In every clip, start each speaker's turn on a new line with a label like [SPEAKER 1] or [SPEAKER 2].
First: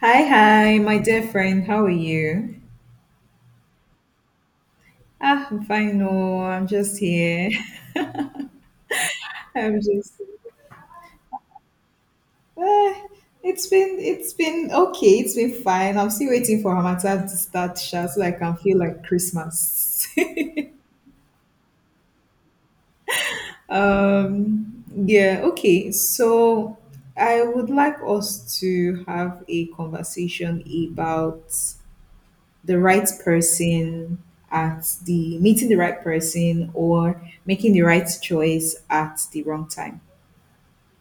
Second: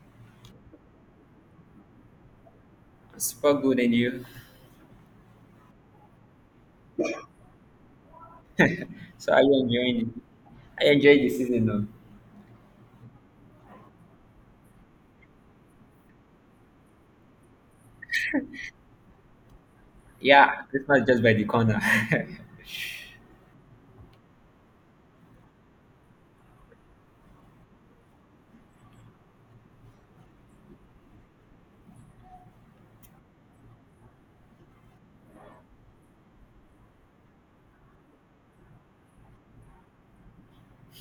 [SPEAKER 1] Hi, hi, my dear friend. How are you?
[SPEAKER 2] Super good, and you?
[SPEAKER 1] Ah, I'm fine. No, I'm just here.
[SPEAKER 2] So are you
[SPEAKER 1] I'm
[SPEAKER 2] enjoying
[SPEAKER 1] just.
[SPEAKER 2] it? I enjoy the season though.
[SPEAKER 1] eh, it's been okay. It's been fine. I'm still waiting for Hamata to start sha, so I can feel like Christmas.
[SPEAKER 2] Yeah, Christmas is just by the corner.
[SPEAKER 1] Yeah. Okay. So I would like us to have a conversation about the right person at the meeting the right person or making the right choice at the wrong time.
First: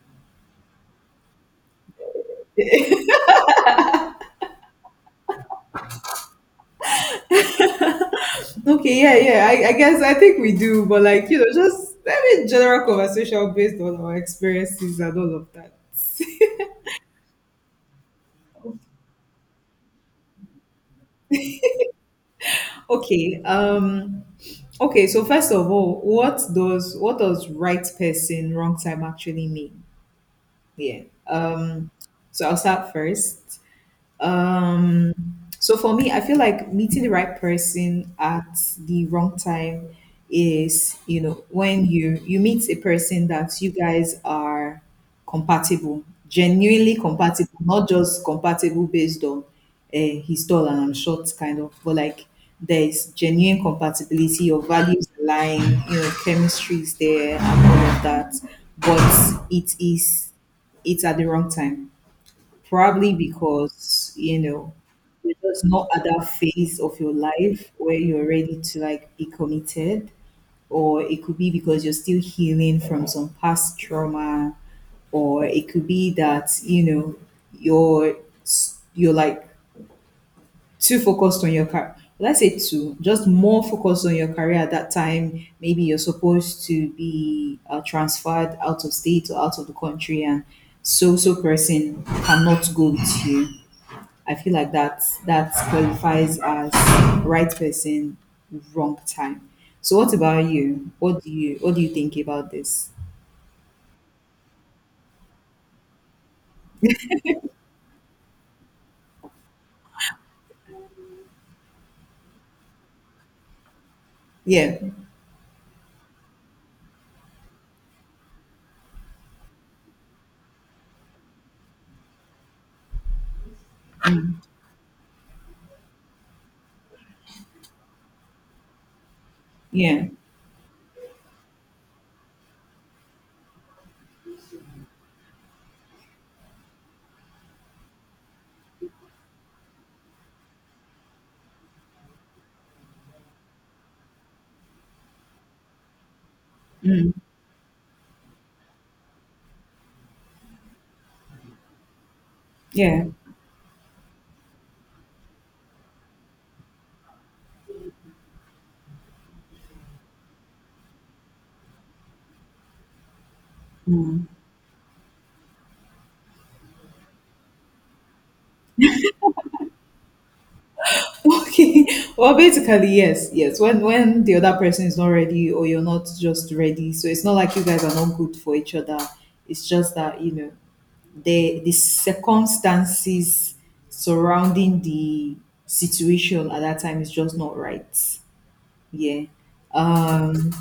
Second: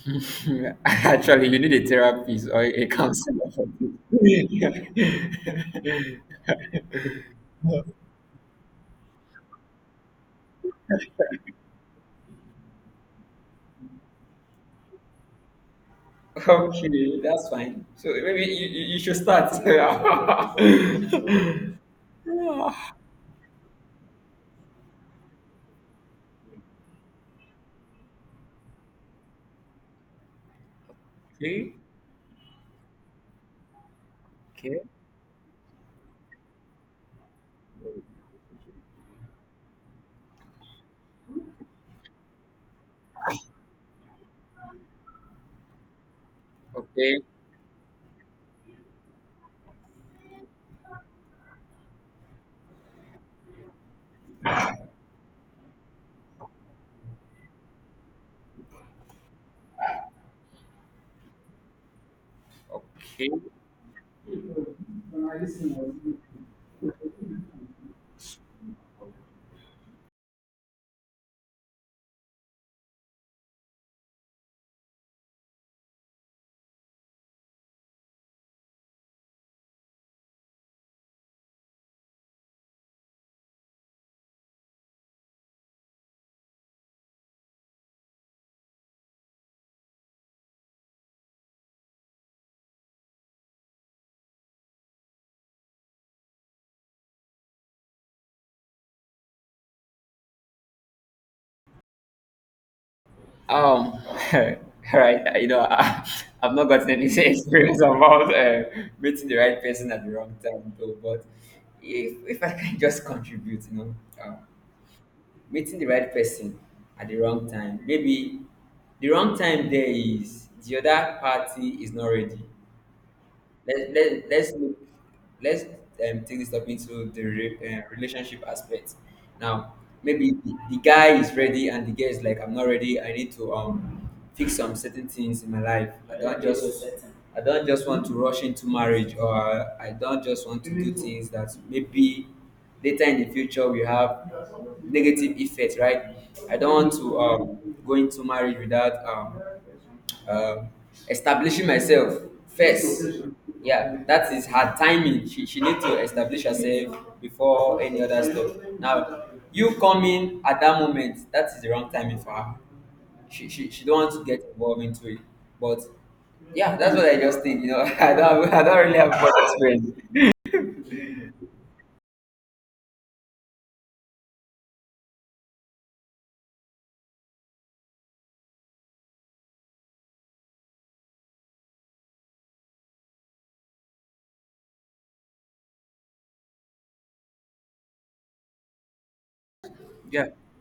[SPEAKER 2] Actually, you need a therapist or a
[SPEAKER 1] okay,
[SPEAKER 2] counselor for this.
[SPEAKER 1] yeah, yeah. I guess I think we do, but just having general conversation based on our experiences and all of that.
[SPEAKER 2] Okay, that's fine. So maybe you should start. Okay,
[SPEAKER 1] okay. Okay, so first of all, what does right person, wrong time actually mean? Yeah. Um so I'll start first.
[SPEAKER 2] okay,
[SPEAKER 1] Um So for me, I feel like meeting the right person at the wrong time is, you know, when you meet a person that you guys are compatible, genuinely
[SPEAKER 2] okay,
[SPEAKER 1] compatible, not just compatible based on he's tall and I'm short, kind of, but like there is genuine compatibility, your values align, you know, chemistry is there and all of that. But it's at the wrong time probably because you know you're just not at
[SPEAKER 2] okay.
[SPEAKER 1] that phase of your life where you're ready to like be committed, or it could be because you're still healing from some past trauma, or it could be that you know you're you're like too focused on your car, let's say two, just more focused on your career at that time. Maybe you're supposed to be transferred out of state or out of the country, and so person cannot go with you. I feel like that qualifies as right person, wrong time. So what about you? What do you think about this?
[SPEAKER 2] Um, right, you know, I've not gotten any experience about meeting the right person at the wrong time, though. But if I can just contribute, uh,
[SPEAKER 1] Yeah,
[SPEAKER 2] Meeting the right person at the wrong time, maybe the wrong time there is the other party is not ready let, let, let's look let's Take this up into the relationship aspect now.
[SPEAKER 1] yeah,
[SPEAKER 2] Maybe the guy is ready and the girl is like, I'm not ready, I need to fix some certain things in my life. I don't just want to rush into marriage, or I don't just want to do things that maybe later in the future we have negative effects, right? I don't want
[SPEAKER 1] mm,
[SPEAKER 2] to go into marriage without um, establishing myself
[SPEAKER 1] yeah.
[SPEAKER 2] first. Yeah, that is her timing. She need to establish herself before any other stuff. Now, you come in at that moment, that is the wrong timing for her. She don't want to
[SPEAKER 1] Mm.
[SPEAKER 2] get involved into it. But yeah, that's what I just think. You know, I don't really have much experience.
[SPEAKER 1] Okay. Well, basically, yes, yes. When the other person is not ready or you're not just ready, so it's not like you guys are not good for each other. It's just that you know the circumstances surrounding the situation at that time is just not right. Yeah.
[SPEAKER 2] Yeah.
[SPEAKER 1] Um,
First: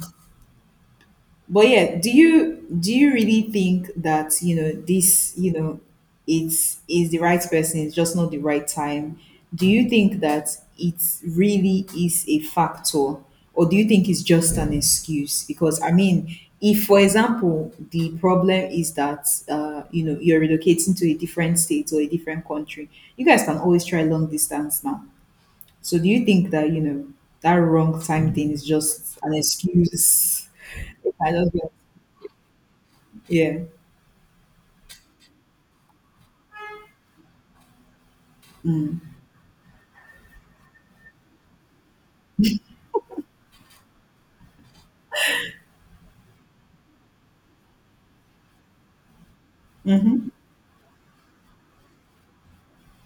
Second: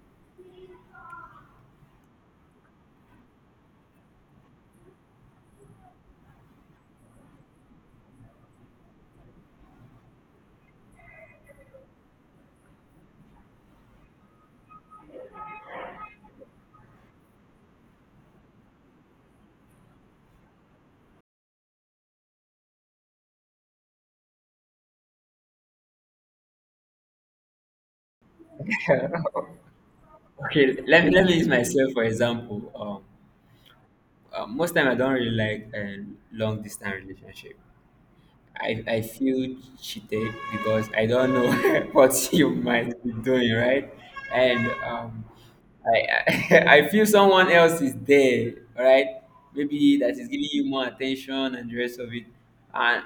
[SPEAKER 1] but yeah, do you really think that you know this you know it's is the right person, it's just not the right time? Do you think that it really is a factor, or do you think it's just an excuse? Because I mean, if for example the problem is that you know you're relocating to a different state or a different country, you guys can always try long distance now. So do you think that you know that wrong time thing is just an excuse?
[SPEAKER 2] Okay. Let
[SPEAKER 1] I
[SPEAKER 2] me use
[SPEAKER 1] don't know.
[SPEAKER 2] myself for example.
[SPEAKER 1] Yeah.
[SPEAKER 2] Most time I don't really like a long distance relationship. I feel cheated because I don't know what you might be doing, right? And I, I I feel someone else is there, right? Maybe that is
[SPEAKER 1] Mhm.
[SPEAKER 2] giving you more attention and the rest of it. And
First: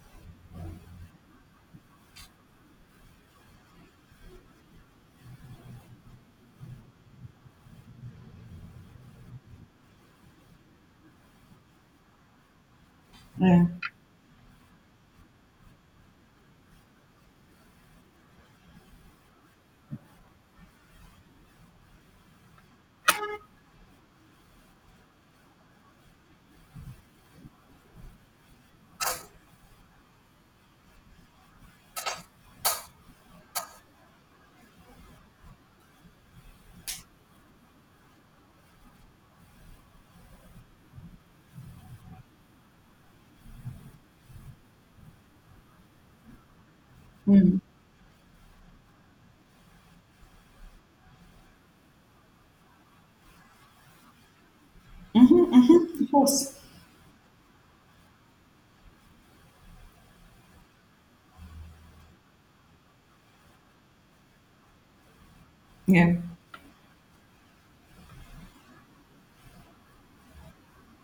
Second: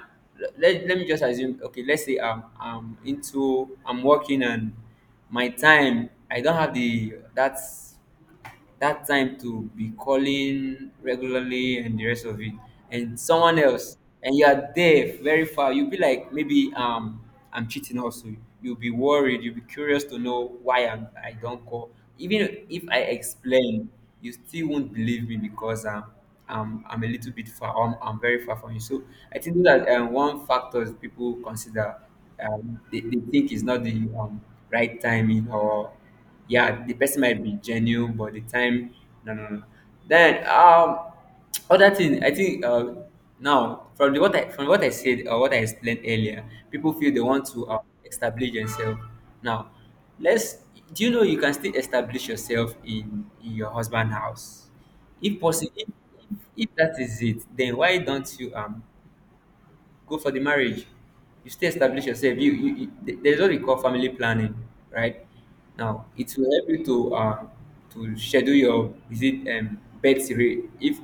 [SPEAKER 2] let me just assume, okay, let's say I'm into, I'm working and my time, I don't have that's that time to be calling regularly and the rest of it, and someone
[SPEAKER 1] Yeah.
[SPEAKER 2] else. And you are there very far, you'll be like, maybe I'm cheating also. You'll be worried, you'll be curious to know why I don't call. Even if I explain, you still won't believe me because I'm a little bit far. I'm very far from you. So I think that one factor is people consider, they think is not the um, right timing. Or yeah, the person might be genuine, but the time, no, no, no. Then other thing, I think now from the what I from what I said or what I explained earlier, people feel they want
[SPEAKER 1] Mm.
[SPEAKER 2] to establish themselves. Now, let's. Do you know you can still establish yourself in your husband house?
[SPEAKER 1] Mhm,
[SPEAKER 2] If possible,
[SPEAKER 1] mhm, of course.
[SPEAKER 2] if that is it, then why don't you go for the marriage? You still establish yourself. You there's what we call family planning, right? Now
[SPEAKER 1] Yeah.
[SPEAKER 2] it will help you to schedule your, is it birth rate? If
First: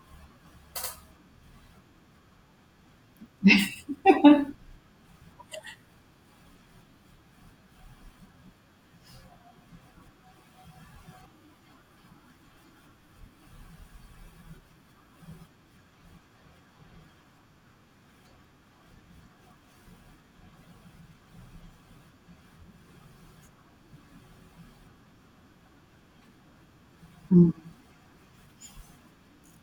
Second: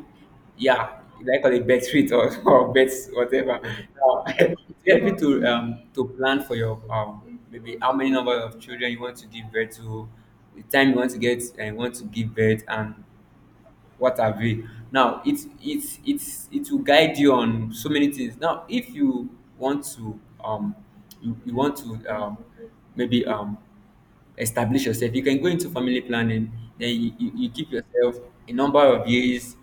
[SPEAKER 2] yeah, like call it birth rate, or birth whatever. Now, it will help you to plan for your maybe how many number of children you want to give birth to, the time you want to get and want to give birth, and what have we. Now it's it will guide you on so many things. Now if you want to you want to maybe establish yourself, you can go into family planning, then you keep yourself a number of years.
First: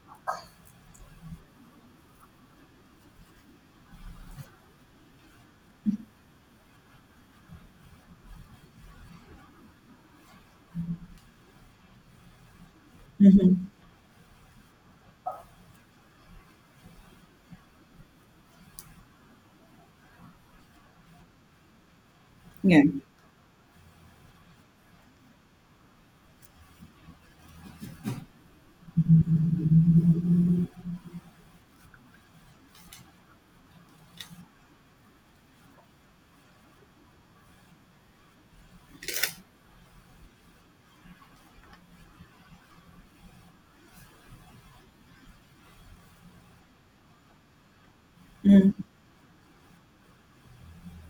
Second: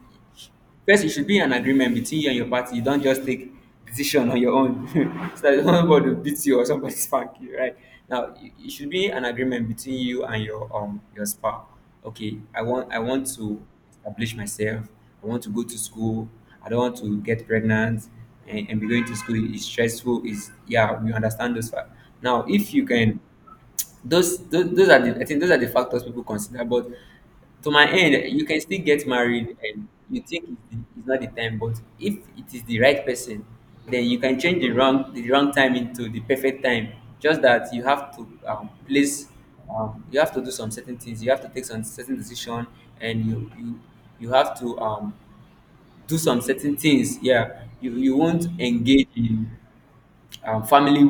[SPEAKER 2] First, it should be an agreement between you and your party. You don't just take decision on your own. So that somebody will beat you or somebody spank you, right? Now it should be an agreement between you and your spouse. Okay, I want
[SPEAKER 1] Mhm,
[SPEAKER 2] to establish myself. I want to go to school. I don't want to get pregnant and be going to school. It's stressful. It's, yeah, we understand those facts. Now if
[SPEAKER 1] yeah.
[SPEAKER 2] you can, those are the, I think those are the factors people consider. But to my end, you can still get married and you think it's not the time. But if it is the right person, then you can change the wrong time into the perfect time. Just that you have to you have to do some certain things. You have to take some certain decision, and you have to do some certain things. Yeah, you won't
[SPEAKER 1] Mm.
[SPEAKER 2] engage in family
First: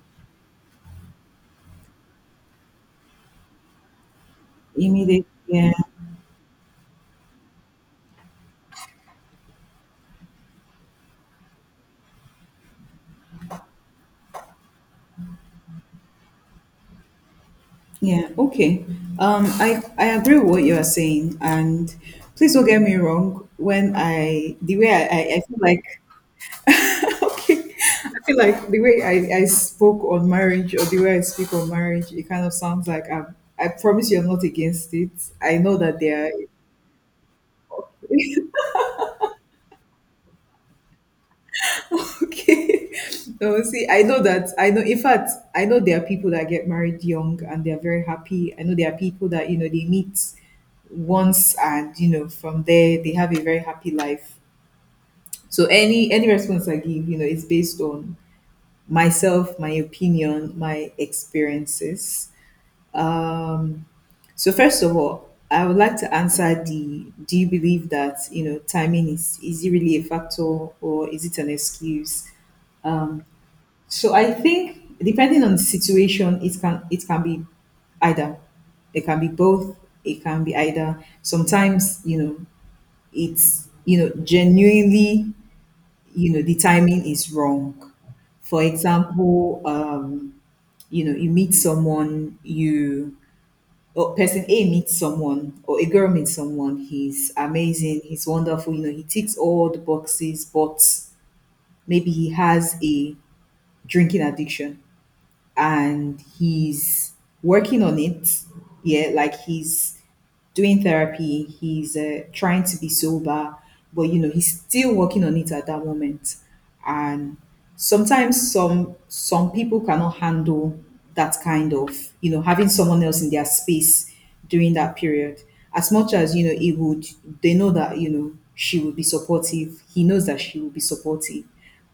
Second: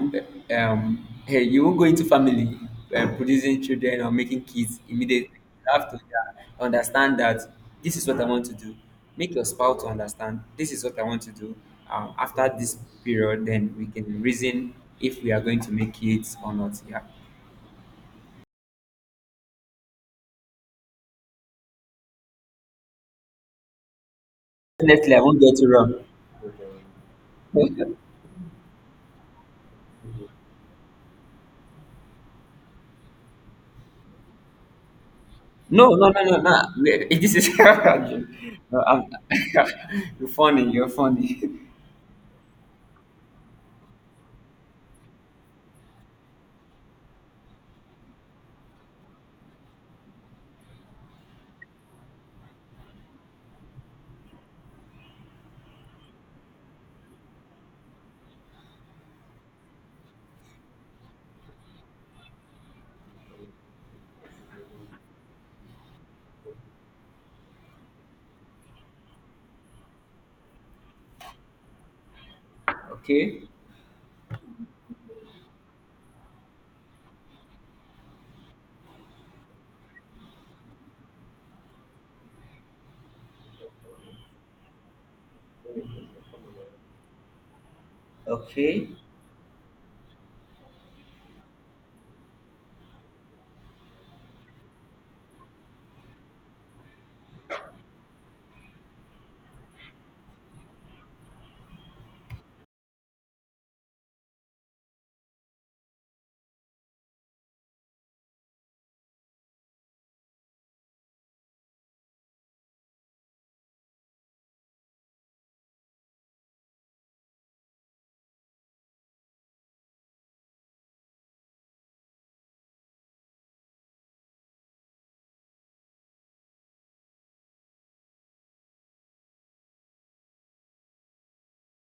[SPEAKER 2] hey you won't go into family, producing children or making kids
[SPEAKER 1] Immediate.
[SPEAKER 2] immediately.
[SPEAKER 1] Yeah.
[SPEAKER 2] You have to understand that this is what I want to do. Make your spouse understand this is what I want to do. After this period, then we can reason if we are going to make kids or not. Yeah,
[SPEAKER 1] Yeah. Okay. I agree with what you are saying, and please don't get me wrong. When I the way
[SPEAKER 2] definitely I won't
[SPEAKER 1] I feel
[SPEAKER 2] get you
[SPEAKER 1] like
[SPEAKER 2] wrong.
[SPEAKER 1] okay,
[SPEAKER 2] no
[SPEAKER 1] I feel like the way I spoke on marriage or the way I speak on marriage, it kind of sounds like I'm. I promise you're not against it. I know
[SPEAKER 2] no
[SPEAKER 1] that
[SPEAKER 2] no
[SPEAKER 1] there are
[SPEAKER 2] no no Wait, this is no, I'm, you're funny, you're funny.
[SPEAKER 1] Okay. No, see, I know that. I know, in fact, I know there are people that get married young and they're very happy. I know there are people that, you know, they meet once and, you know, from there they have a very happy life. So any response I give, you know, is based on myself, my opinion, my experiences. So first of all, I would like to answer the do you believe that, you know, timing is it really a factor or is it an excuse?
[SPEAKER 2] okay
[SPEAKER 1] So I think depending on the situation, it can be either. It can be both. It can be either. Sometimes, you know, it's you know, genuinely, you know, the timing is wrong. For
[SPEAKER 2] okay
[SPEAKER 1] example, you know, you meet someone, you or person A meets someone or a girl meets someone, he's amazing, he's wonderful, you know, he ticks all the boxes, but maybe he has a drinking addiction and he's working on it. Yeah, like he's doing therapy, he's trying to be sober, but you know, he's still working on it at that moment. And sometimes some people cannot handle that kind of, you know, having someone else in their space during that period. As much as, you know, it would they know that, you know, she will be supportive, he knows that she will be supportive,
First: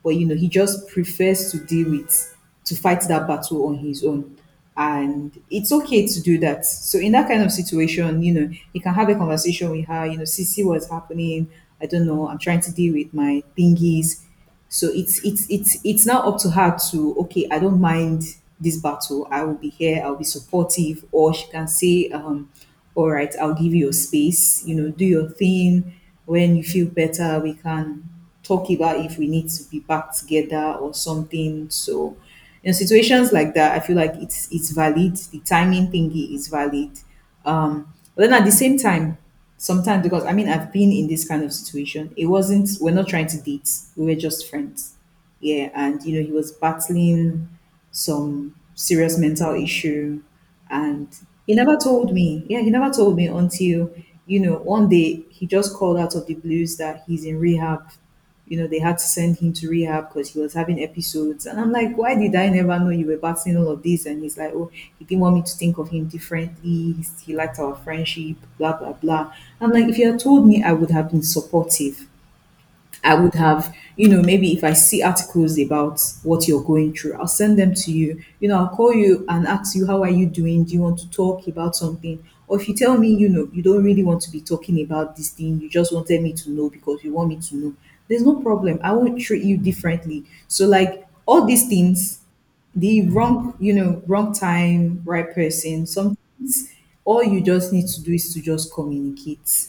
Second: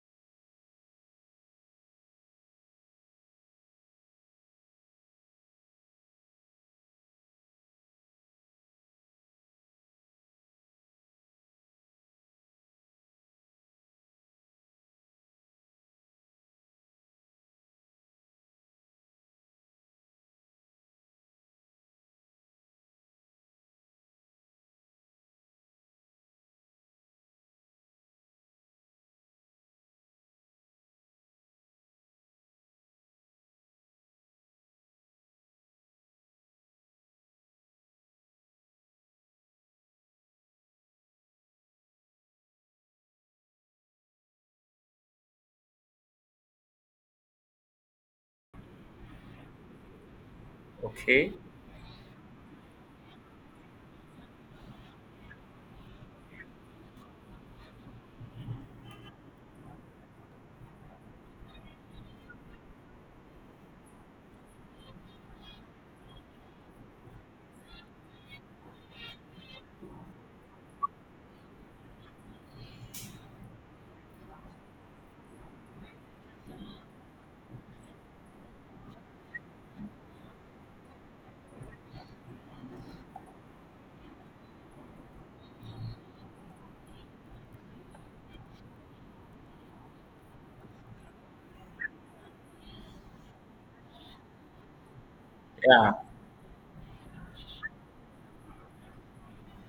[SPEAKER 1] but you know he just prefers to deal with to fight that battle on his own, and it's okay to do that. So in that kind of situation, you know, you can have a conversation with her, you know, see what's happening. I don't know, I'm trying to deal with my thingies. So it's now up to her to okay, I don't mind this battle, I will be here, I'll be supportive. Or she can say, all right, I'll give you your space, you know, do your thing. When you feel better, we can talk about if we need to be back together or something. So in situations like that, I feel like it's valid. The timing thingy is valid. But then at the same time, sometimes, because I mean I've been in this kind of situation. It wasn't we're not trying to date. We were just friends. Yeah, and you know he was battling some serious mental issue, and
[SPEAKER 2] okay
[SPEAKER 1] he never told me. Yeah, he never told me until, you know, one day he just called out of the blues that he's in rehab. You know, they had to send him to rehab because he was having episodes, and I'm like, why did I never know you were battling all of this? And he's like, oh, he didn't want me to think of him differently. He's- he liked our friendship, blah blah blah. I'm like, if you had told me I would have been supportive. I would have, you know, maybe if I see articles about what you're going through, I'll send them to you. You know, I'll call you and ask you, how are you doing? Do you want to talk about something? Or if you tell me, you know, you don't really want to be talking about this thing, you just wanted me to know because you want me to know, there's no problem. I won't treat you differently. So, like, all these things, the wrong, you know, wrong time, right person,
[SPEAKER 2] yeah.
[SPEAKER 1] sometimes all you just need to do is to just communicate,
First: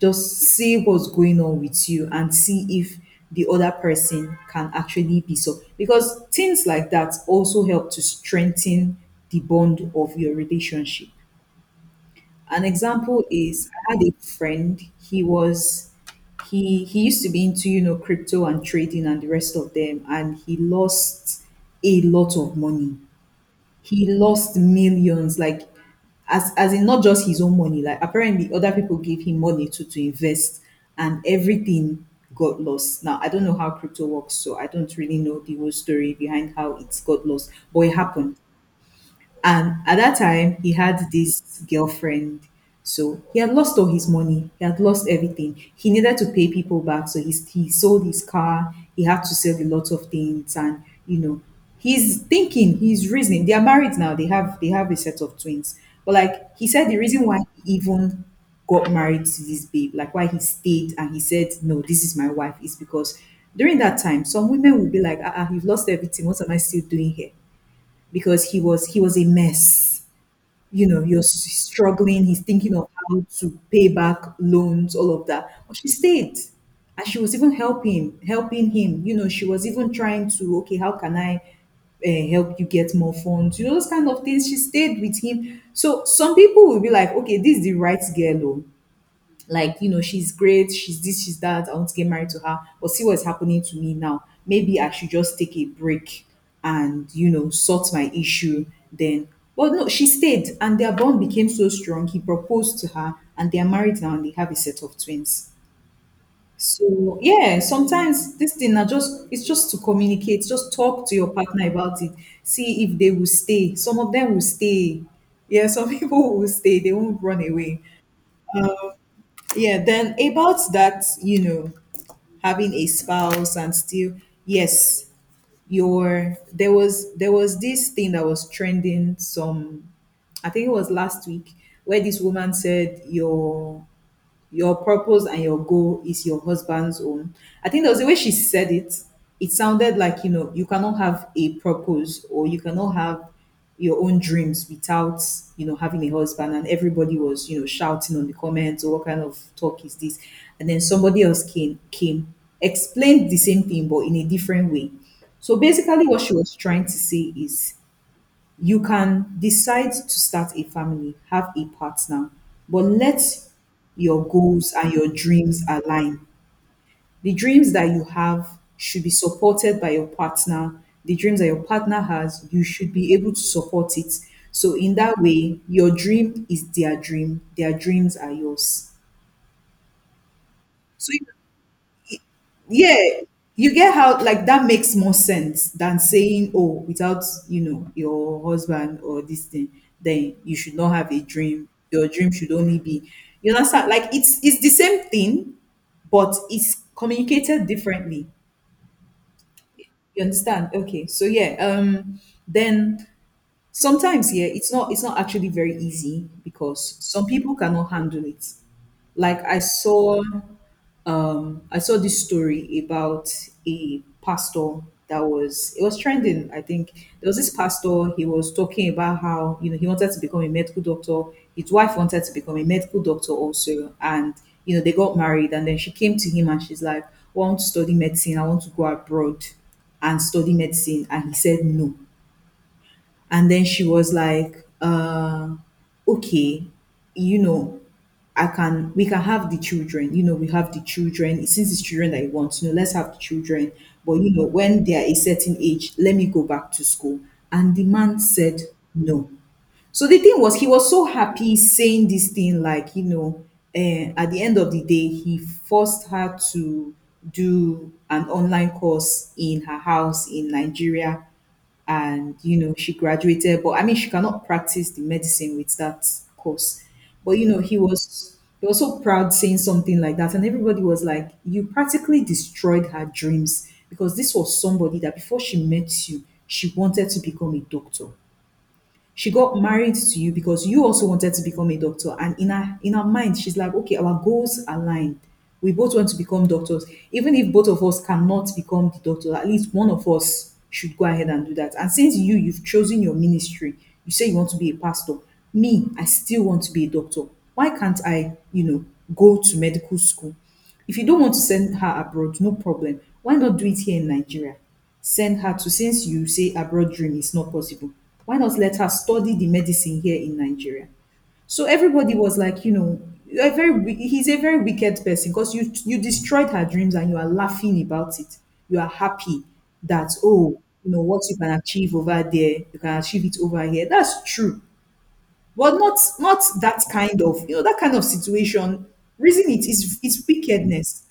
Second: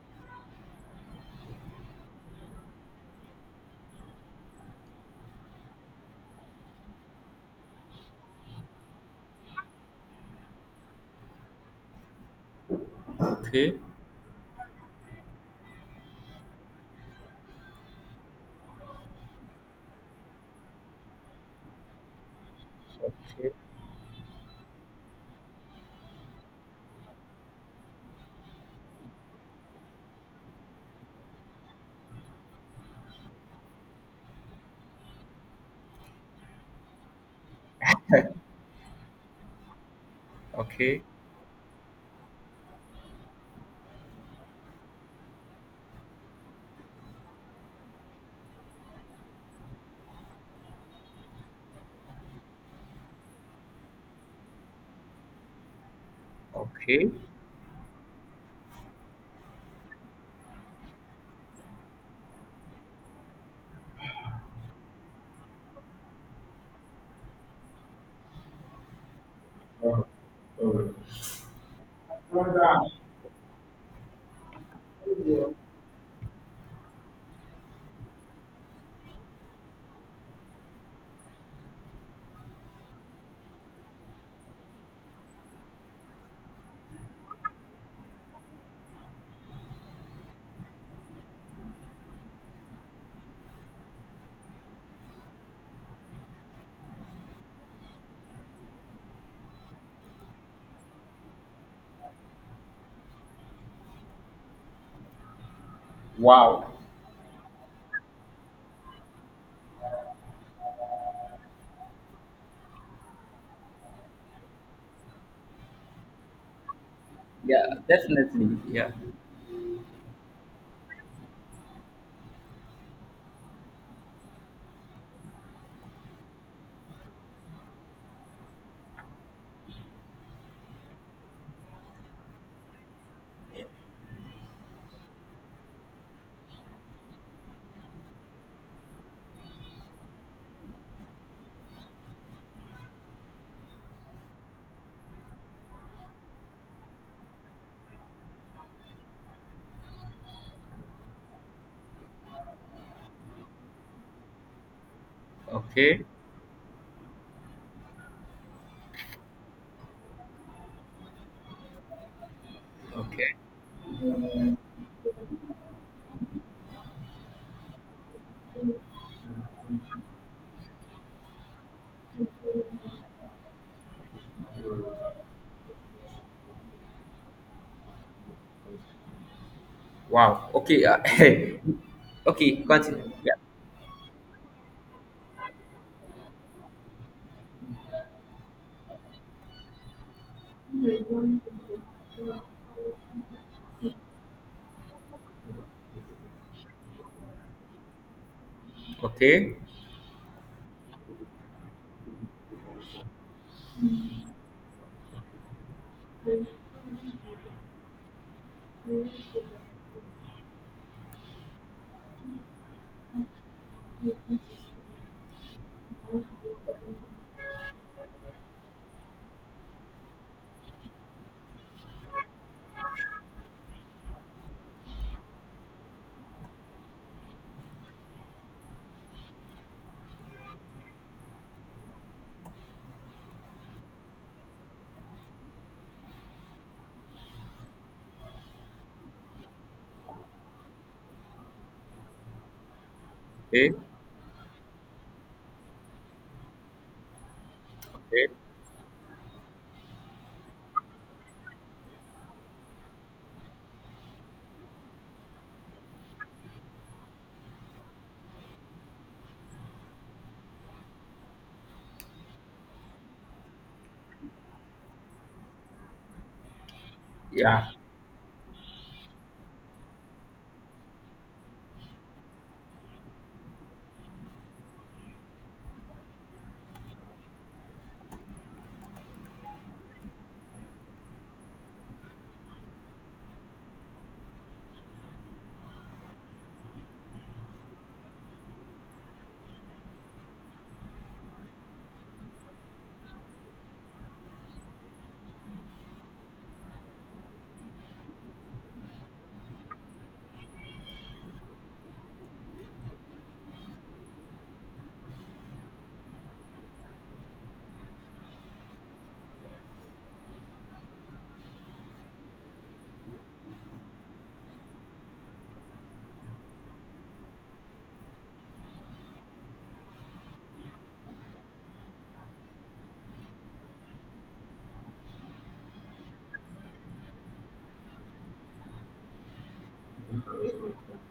[SPEAKER 1] just see what's going on with you and see if the other person can actually be so. Because things like that also help to strengthen the bond of your relationship. An example is
[SPEAKER 2] Okay,
[SPEAKER 1] I had a friend, he was he used to be into you know crypto and trading and the rest of them, and he lost a lot of money. He lost millions, like as in not just his own money, like apparently other people gave him money to invest, and everything got lost. Now I don't know how crypto works, so I don't really know the whole story behind how it's got lost, but it happened. And at that time, he
[SPEAKER 2] okay,
[SPEAKER 1] had this girlfriend. So he had lost all his money. He had lost everything. He needed to pay people back. So he sold his car. He had to sell a lot of things. And, you know, he's thinking, he's reasoning. They are married now. They have a set of twins. But like he said, the
[SPEAKER 2] okay.
[SPEAKER 1] reason why he even got married to this babe, like why he stayed, and he said, no, this is my wife, is because during that time, some women would be like, ah, ah, you've lost everything. What am I still doing here? Because he was a mess. You know, you're struggling. He's thinking of how to pay back loans, all of that. But she stayed, and she was even helping him. You know, she was even trying to okay, how can I help you get more funds? You know, those kind of things. She stayed with him. So some people will be like, okay, this is the right girl. Oh, like, you know, she's great, she's this, she's that, I want to get married to her. But see what's happening to me now, maybe I should just take a break and, you know, sort my issue then. But no, she stayed, and their bond became so strong. He proposed to her and they are married now, and they have a set of twins.
[SPEAKER 2] Wow.
[SPEAKER 1] So yeah, sometimes this thing are just it's just to communicate, just talk to your partner about it. See if they will stay. Some of them will stay. Yeah, some people will stay, they won't run
[SPEAKER 2] Yeah,
[SPEAKER 1] away.
[SPEAKER 2] definitely. Yeah.
[SPEAKER 1] Yeah, then about that, having a spouse and still, yes, your there was this thing that was trending. Some, I think it was last week, where this woman said your purpose and your goal is your husband's own. I think there was a way she said it. It sounded like, you know, you cannot have a purpose, or you cannot have your own dreams without, having a husband. And everybody was, shouting on the comments, or what kind of talk is this? And then somebody else came, explained the same thing, but in a different way. So
[SPEAKER 2] Okay,
[SPEAKER 1] basically what she was trying to say is you can decide to start a family, have a partner, but let
[SPEAKER 2] okay.
[SPEAKER 1] your goals and your dreams align. The dreams that you have should be supported by your partner. The dreams that your partner has, you should be able to support it. So, in that way, your dream is their dream, their dreams are yours.
[SPEAKER 2] Wow. Okay.
[SPEAKER 1] So if,
[SPEAKER 2] Okay. Continue.
[SPEAKER 1] yeah,
[SPEAKER 2] Yeah.
[SPEAKER 1] you get how, like, that makes more sense than saying, oh, without, you know, your husband or this thing, then you should not have a dream. Your dream should only be, you understand? Like, it's the same thing, but it's communicated differently.
[SPEAKER 2] Okay.
[SPEAKER 1] You understand? Okay. So yeah, then sometimes, yeah, it's not actually very easy because some people cannot handle it. Like I saw, I saw this story about a pastor that was, it was trending. I think there was this pastor. He was talking about how, you know, he wanted to become a medical doctor. His wife wanted to become a medical doctor also, and you know they got married. And then she came to him and she's like, "Oh, I want to study medicine. I want to go abroad and study medicine." And he said no. And then she was like, okay, you know, I can, we can have the children, you know, we have the children. Since it's children that you want, you know, let's have the children.
[SPEAKER 2] Okay.
[SPEAKER 1] But you know, when they are a certain age, let me go back to school. And the man
[SPEAKER 2] Okay.
[SPEAKER 1] said no. So the thing was, he was so happy saying this thing, like, you know, eh, at the end of the day, he forced her to do an online course in her house in Nigeria. And, you know, she graduated. But I mean, she cannot practice the medicine with that course. But, you know,
[SPEAKER 2] Yeah.
[SPEAKER 1] he was. He was so proud saying something like that, and everybody was like, "You practically destroyed her dreams, because this was somebody that before she met you, she wanted to become a doctor. She got married to you because you also wanted to become a doctor, and in her, in her mind she's like, okay, our goals aligned, we both want to become doctors. Even if both of us cannot become the doctor, at least one of us should go ahead and do that. And since you've chosen your ministry, you say you want to be a pastor, me, I still want to be a doctor, why can't I, you know, go to medical school? If you don't want to send her abroad, no problem, why not do it here in Nigeria? Send her to, since you say abroad dream is not possible, why not let her study the medicine here in Nigeria?" So everybody was like, you know, a he's a very wicked person, because you destroyed her dreams and you are laughing about it, you are happy that, oh, you know, what you can achieve over there you can achieve it over here, that's true. But not that kind of, you know, that kind of situation. Reason it is, it's wickedness.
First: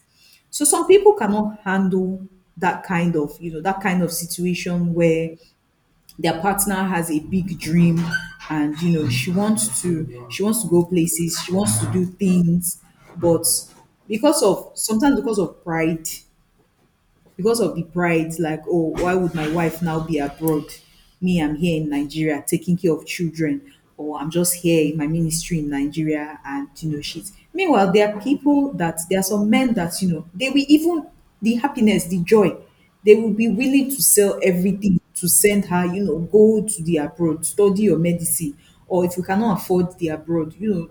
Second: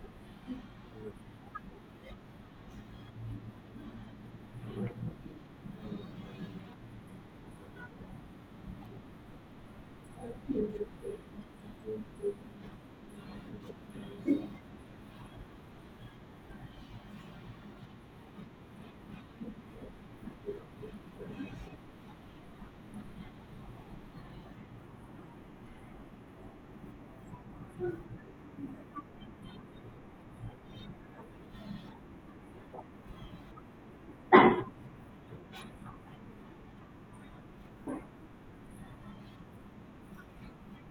[SPEAKER 1] So some people cannot handle that kind of, you know, that kind of situation where their partner has a big dream, and you know she wants to go places, she wants to do things, but because of, sometimes because of pride, because of the pride, like, oh, why would my wife now be abroad? Me, I'm here in Nigeria taking care of children, or I'm just here in my ministry in Nigeria and, you know, shit. Meanwhile, there are people that, there are some men that, you know, they will even, the happiness, the joy, they will be willing to sell everything to send her, you know, go to the abroad, study your medicine, or if you cannot afford the abroad, you know,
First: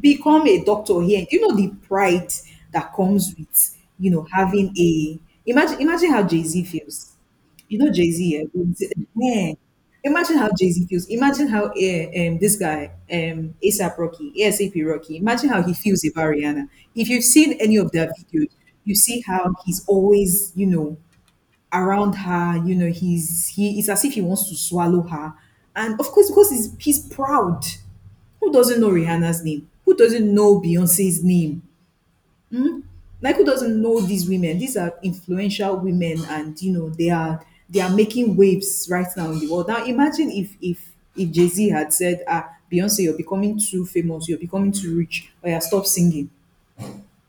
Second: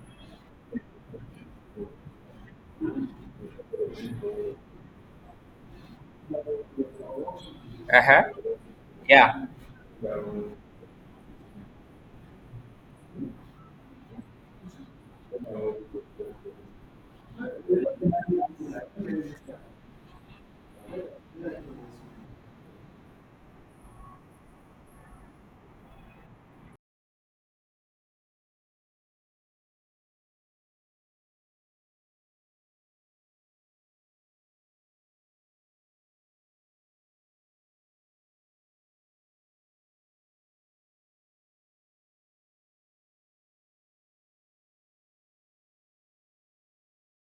[SPEAKER 1] become a doctor here. You know, the pride that comes with, you know, having a, imagine, how Jay-Z feels. You know
[SPEAKER 2] Uh huh.
[SPEAKER 1] Jay-Z, yeah. We say,
[SPEAKER 2] Yeah.
[SPEAKER 1] yeah. Imagine how Jay-Z feels. Imagine how, eh, this guy, ASAP Rocky, imagine how he feels about Rihanna. If you've seen any of their videos, you see how he's always, you know, around her. You know, he's he, it's as if he wants to swallow her, and of course, because he's proud. Who doesn't know Rihanna's name? Who doesn't know Beyonce's name? Like, who doesn't know these women? These are influential women, and you know they are, they are making waves right now in the world. Now, imagine if, if Jay-Z had said, ah, Beyonce, you're becoming too famous, you're becoming too rich, or yeah, stop singing.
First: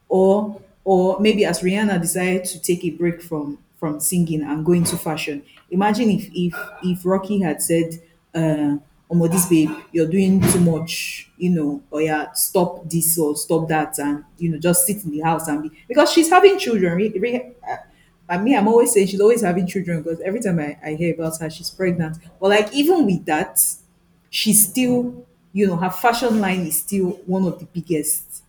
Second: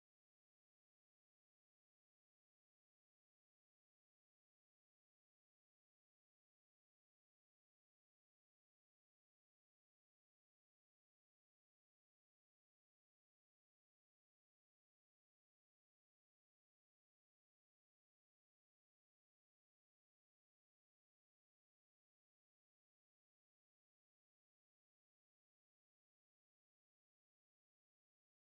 [SPEAKER 1] Or, maybe as Rihanna decided to take a break from, singing and go into fashion. Imagine if, if Rocky had said, uh omo, this babe, you're doing too much, you know, or yeah, stop this or stop that, and you know, just sit in the house and be, because she's having children. I mean, I'm always saying she's always having children, because every time I, hear about her, she's pregnant. But like, even with that, she's still, you know, her fashion line is still one of the biggest.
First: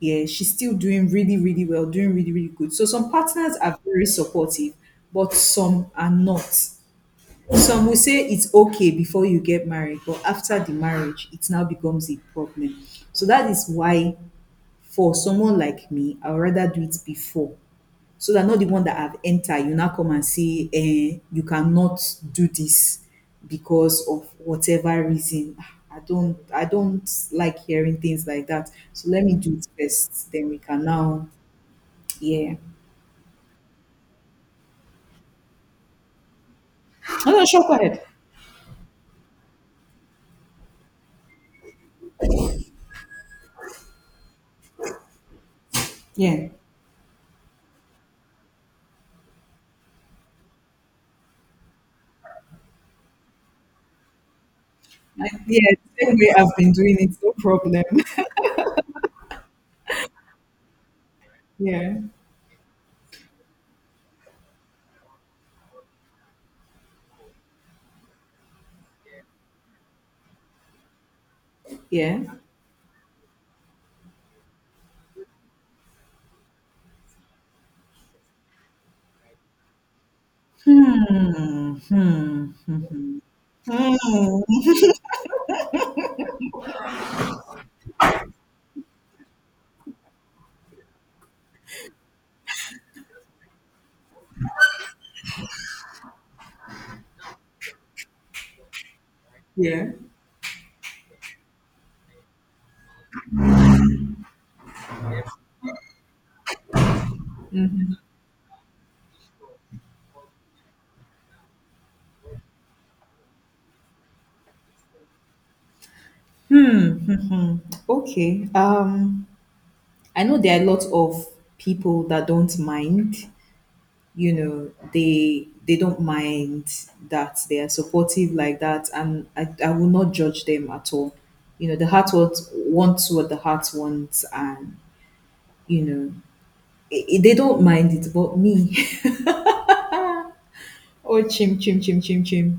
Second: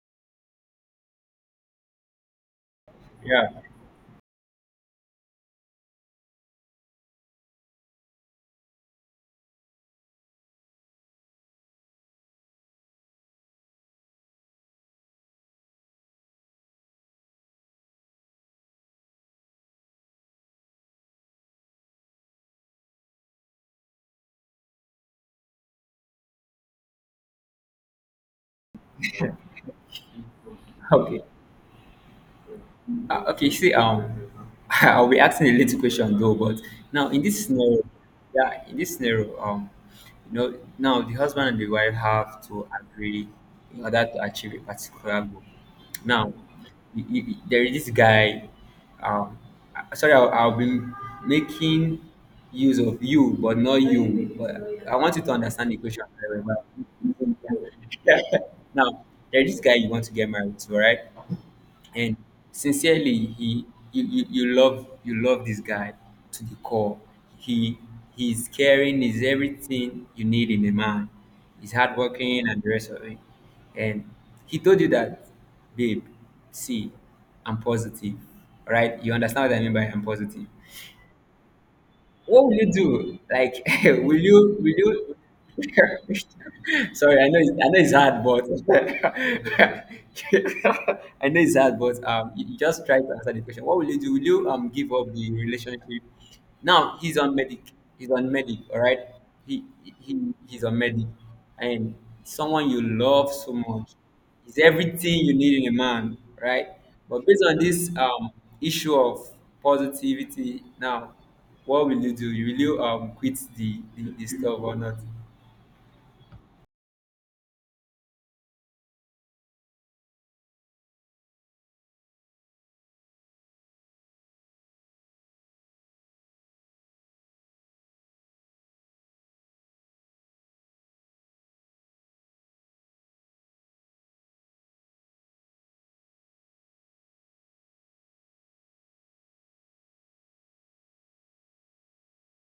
[SPEAKER 1] Yeah, she's still doing really, really well, doing really, really good. So some
[SPEAKER 2] Yeah.
[SPEAKER 1] partners are very supportive, but some are not. Some will say it's okay before you get married, but after the marriage, it now becomes a problem. So that is why, for someone like me, I would rather do it before, so that not the one that have entered you now come and say eh, you cannot do this because of whatever reason. Ah, I don't like hearing things like that, so let me do it first, then we can
[SPEAKER 2] Okay.
[SPEAKER 1] now, yeah.
[SPEAKER 2] Okay, see, I'll be asking a little question though, but now in
[SPEAKER 1] No, no,
[SPEAKER 2] this
[SPEAKER 1] sure, go
[SPEAKER 2] scenario,
[SPEAKER 1] ahead.
[SPEAKER 2] yeah, in this scenario, you know, now the husband and the wife have to agree in order to achieve a particular goal. Now,
[SPEAKER 1] Yeah.
[SPEAKER 2] there is this guy, um, I- sorry, I'll be making use of you, but not you. But I want you
[SPEAKER 1] I,
[SPEAKER 2] to
[SPEAKER 1] yeah,
[SPEAKER 2] understand the
[SPEAKER 1] the
[SPEAKER 2] question
[SPEAKER 1] same way
[SPEAKER 2] very
[SPEAKER 1] I've
[SPEAKER 2] well.
[SPEAKER 1] been doing it, no problem.
[SPEAKER 2] Now, there's this guy you want to get married to, right?
[SPEAKER 1] Yeah.
[SPEAKER 2] And sincerely, he you, you you love, you love this guy to the core. He he's caring, is everything you need in a man. He's
[SPEAKER 1] Yeah,
[SPEAKER 2] hardworking and the rest of it. And he told you that, babe, see, I'm positive. All right, you understand what I mean by, I'm positive? What will you do? Like, will you? Sorry, I know it's hard, but I know it's hard, but you just try to answer the question. What will you do? Will you give up the relationship? Now he's on medic. He's on medic. All right,
[SPEAKER 1] yeah,
[SPEAKER 2] he's on medic, and someone you love so much is everything you need in a man, right? But based on this issue of positivity now, what will you do? Will you quit the stuff or not?
[SPEAKER 1] okay, um, I know there are a lot of people that don't mind, you know, they don't mind, that they are supportive like that, and I will not judge them at all. You know, the heart what, wants what the heart wants, and you know, they don't mind it, but me, oh, chim chim chim chim chim,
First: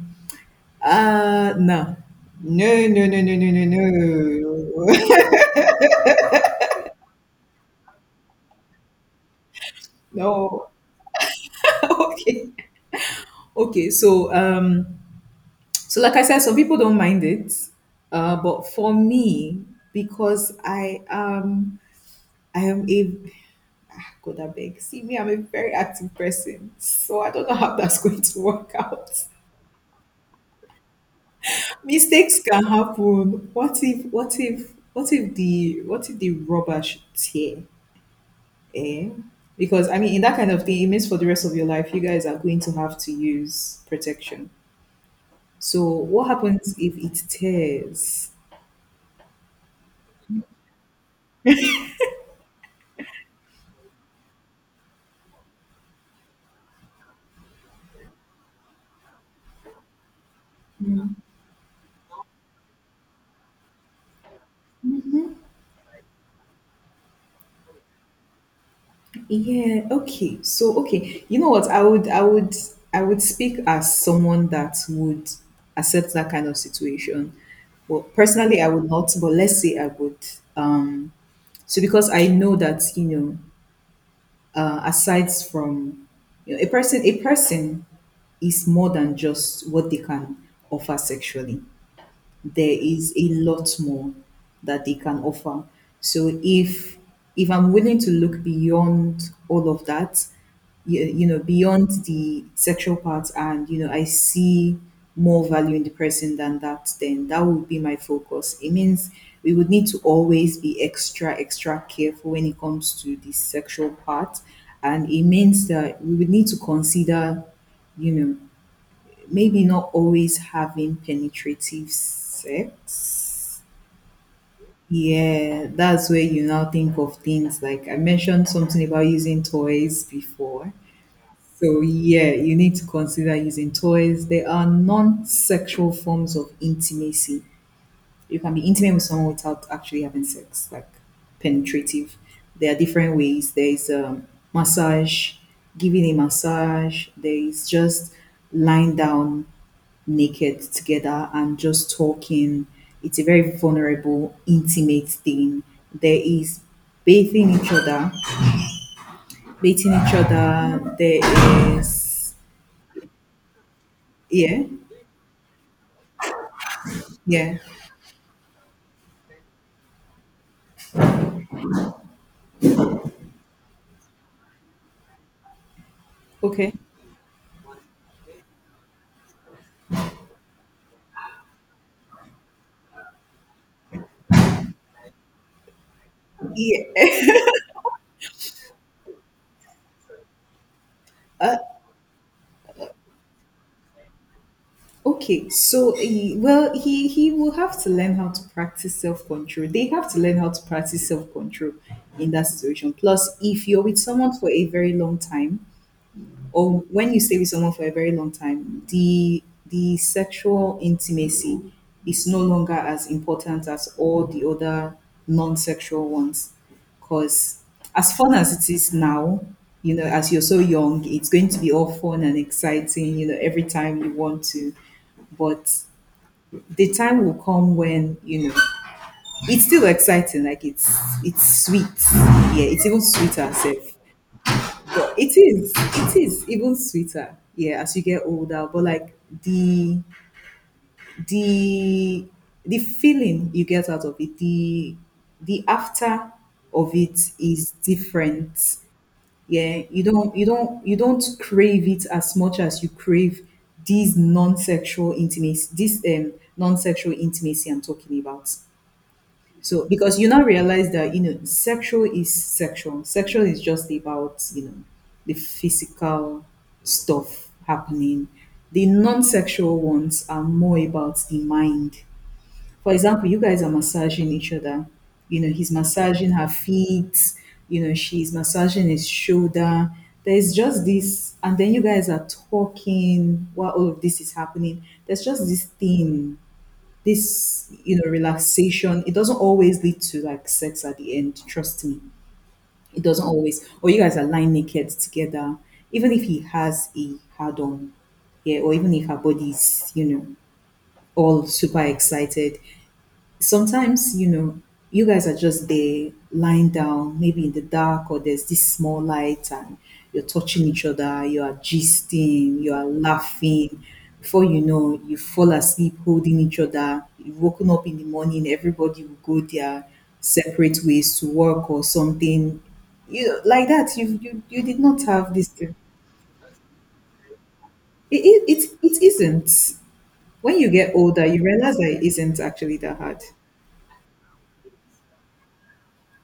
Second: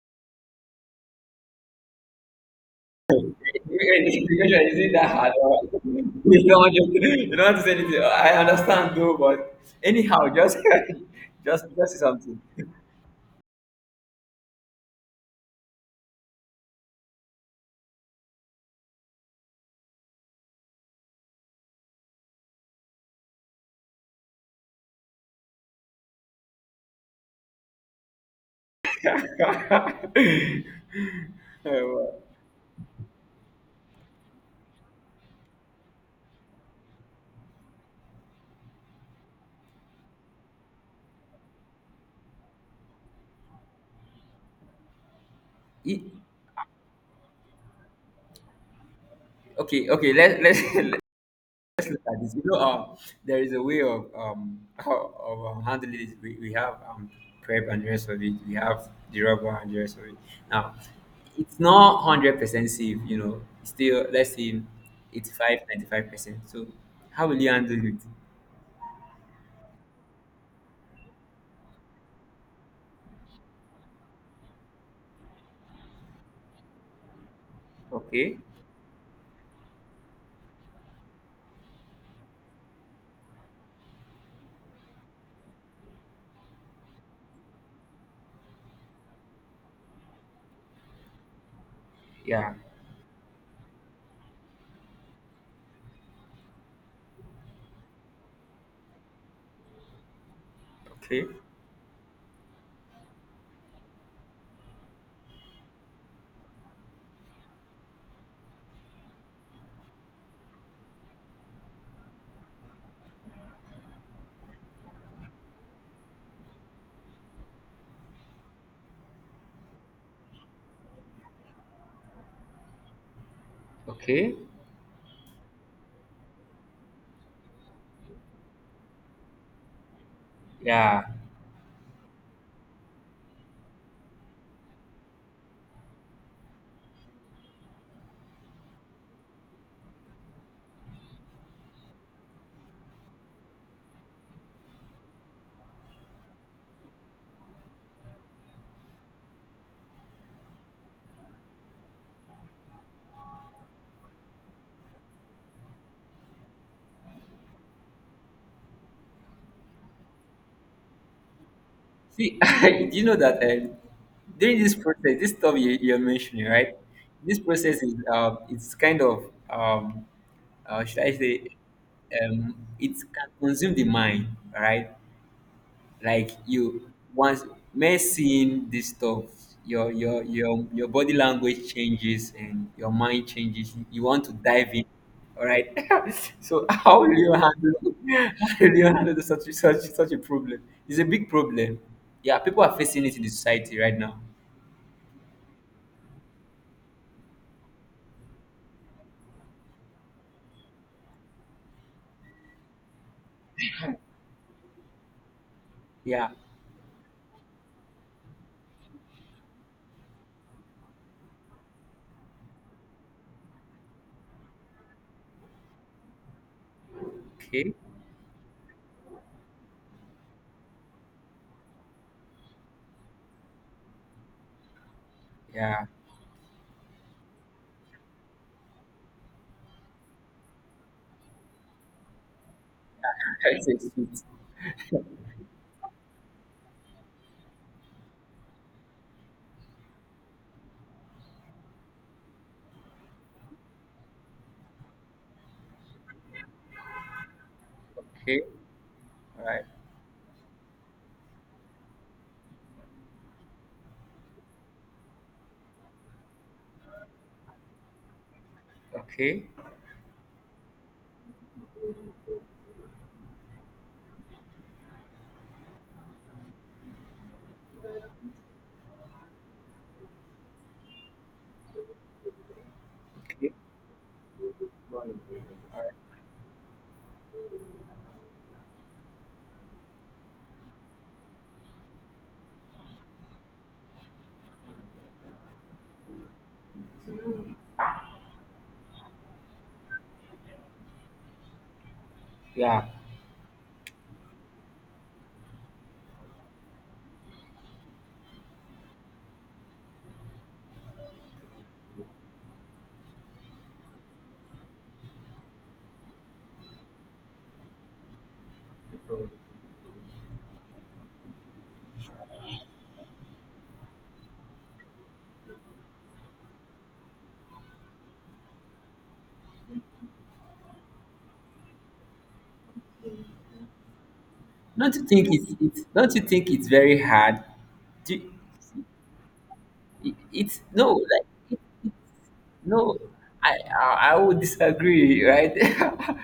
[SPEAKER 1] no, no, no, no, no,
[SPEAKER 2] Wait,
[SPEAKER 1] no, no,
[SPEAKER 2] the question, is it that
[SPEAKER 1] no.
[SPEAKER 2] hard? Or you don't want to, you don't want to say anything. I understand though, but anyhow, just
[SPEAKER 1] No.
[SPEAKER 2] just say something.
[SPEAKER 1] Okay. Okay, so um, so like I said, some people don't mind it, but for me, because I am, I am a ah, God, I beg. See me, I'm a very active person. So I don't know how that's going to work out.
[SPEAKER 2] Oh, well.
[SPEAKER 1] Mistakes can happen. What if, what if the rubber should tear? Eh? Because I mean, in that kind of thing, it means for the rest of your life you guys are going to have to use protection. So
[SPEAKER 2] E-
[SPEAKER 1] what happens if it tears?
[SPEAKER 2] okay, okay. Let let's look at this. You know, there is a way of of handling it. We have prep and the rest of it. We have the rubber and the rest of it. Now, it's not 100% safe. You know, still let's say eighty five, 95%. So, how will you handle it?
[SPEAKER 1] Yeah, okay. So, okay. You know what? I would speak as someone that would accept that kind of situation. Well,
[SPEAKER 2] Okay,
[SPEAKER 1] personally I would not, but let's say I would. Um, so because I know that, you know, uh, aside from, you know, a person is more than just what they can offer sexually.
[SPEAKER 2] yeah,
[SPEAKER 1] There is a lot more that they can offer. So if, I'm willing to look beyond all of that,
[SPEAKER 2] okay,
[SPEAKER 1] you know, beyond the sexual part, and you know, I see more value in the person than that, then that would be my focus. It means we would need to always be extra, extra careful when it comes to the sexual part. And it means that we would need to consider, you know, maybe not always having penetrative sex.
[SPEAKER 2] okay,
[SPEAKER 1] Yeah, that's where you now think of things, like I mentioned something about using toys before.
[SPEAKER 2] yeah.
[SPEAKER 1] So, yeah, you need to consider using toys. There are non sexual forms of intimacy, you can be intimate with someone without actually having sex, like penetrative. There are different ways. There's massage, giving a massage. There's just lying down naked together and just talking. It's a very vulnerable, intimate thing. There is bathing each other, There is,
[SPEAKER 2] See, do you know that
[SPEAKER 1] yeah,
[SPEAKER 2] during this process, this stuff you're mentioning, right? This
[SPEAKER 1] yeah,
[SPEAKER 2] process is it's kind of should I say, it can consume the mind, right? Like
[SPEAKER 1] okay,
[SPEAKER 2] you once mere seeing this stuff, your body language changes and your mind changes. You want to dive in, all right? So how will
[SPEAKER 1] yeah.
[SPEAKER 2] you handle how will you handle such a problem? It's a big problem. Yeah, people are facing it in the society right now.
[SPEAKER 1] Okay, he will have to learn how to practice self control. They have to learn how to practice self control in that situation. Plus, if you're with someone for a very long time,
[SPEAKER 2] Yeah.
[SPEAKER 1] or when you stay with someone for a very long time, the sexual intimacy is no longer as important as all the other non-sexual ones. Because
[SPEAKER 2] Okay.
[SPEAKER 1] as fun as it is now, you know, as you're so young, it's going to be all fun and exciting, you know, every time you want to. But
[SPEAKER 2] Yeah.
[SPEAKER 1] the time will come when, you know, it's still exciting, like it's sweet. Yeah, it's even sweeter
[SPEAKER 2] That's a
[SPEAKER 1] self. But it is even sweeter, yeah, as you get older. But like the the the feeling you get out of it, the after of it is
[SPEAKER 2] okay.
[SPEAKER 1] different.
[SPEAKER 2] All right.
[SPEAKER 1] Yeah, you don't crave it as much as you crave these non-sexual intimacy, this non-sexual intimacy I'm talking about.
[SPEAKER 2] Okay.
[SPEAKER 1] So because you now realize that you know sexual is sexual. Sexual is just about you know the physical stuff happening. The non-sexual ones are more about the mind. For example, you
[SPEAKER 2] Okay.
[SPEAKER 1] guys are massaging each other. You know, he's massaging her feet, you know, she's massaging his shoulder. There's just this, and then you guys are talking while all of this is happening. There's just this thing, this, you know, relaxation. It doesn't always lead to like sex at the end, trust me,
[SPEAKER 2] Yeah.
[SPEAKER 1] it doesn't always. Or you guys are lying naked together, even if he has a hard on, yeah, or even if her body's, you know, all super excited. Sometimes, you know, you guys are just there lying down, maybe in the dark, or there's this small light and you're touching each other, you are gisting, you are laughing. Before you know, you fall asleep holding each other. You've woken up in the morning, everybody will go their separate ways to work or something, you know, like that. You did
[SPEAKER 2] Don't
[SPEAKER 1] not
[SPEAKER 2] you think
[SPEAKER 1] have this thing.
[SPEAKER 2] it's, don't you think it's very hard?
[SPEAKER 1] it,
[SPEAKER 2] Do,
[SPEAKER 1] it, it, it isn't. When
[SPEAKER 2] it's
[SPEAKER 1] you get
[SPEAKER 2] no
[SPEAKER 1] older
[SPEAKER 2] like
[SPEAKER 1] you
[SPEAKER 2] it,
[SPEAKER 1] realize that it isn't actually that
[SPEAKER 2] no.
[SPEAKER 1] hard.
[SPEAKER 2] I, I I would disagree, right?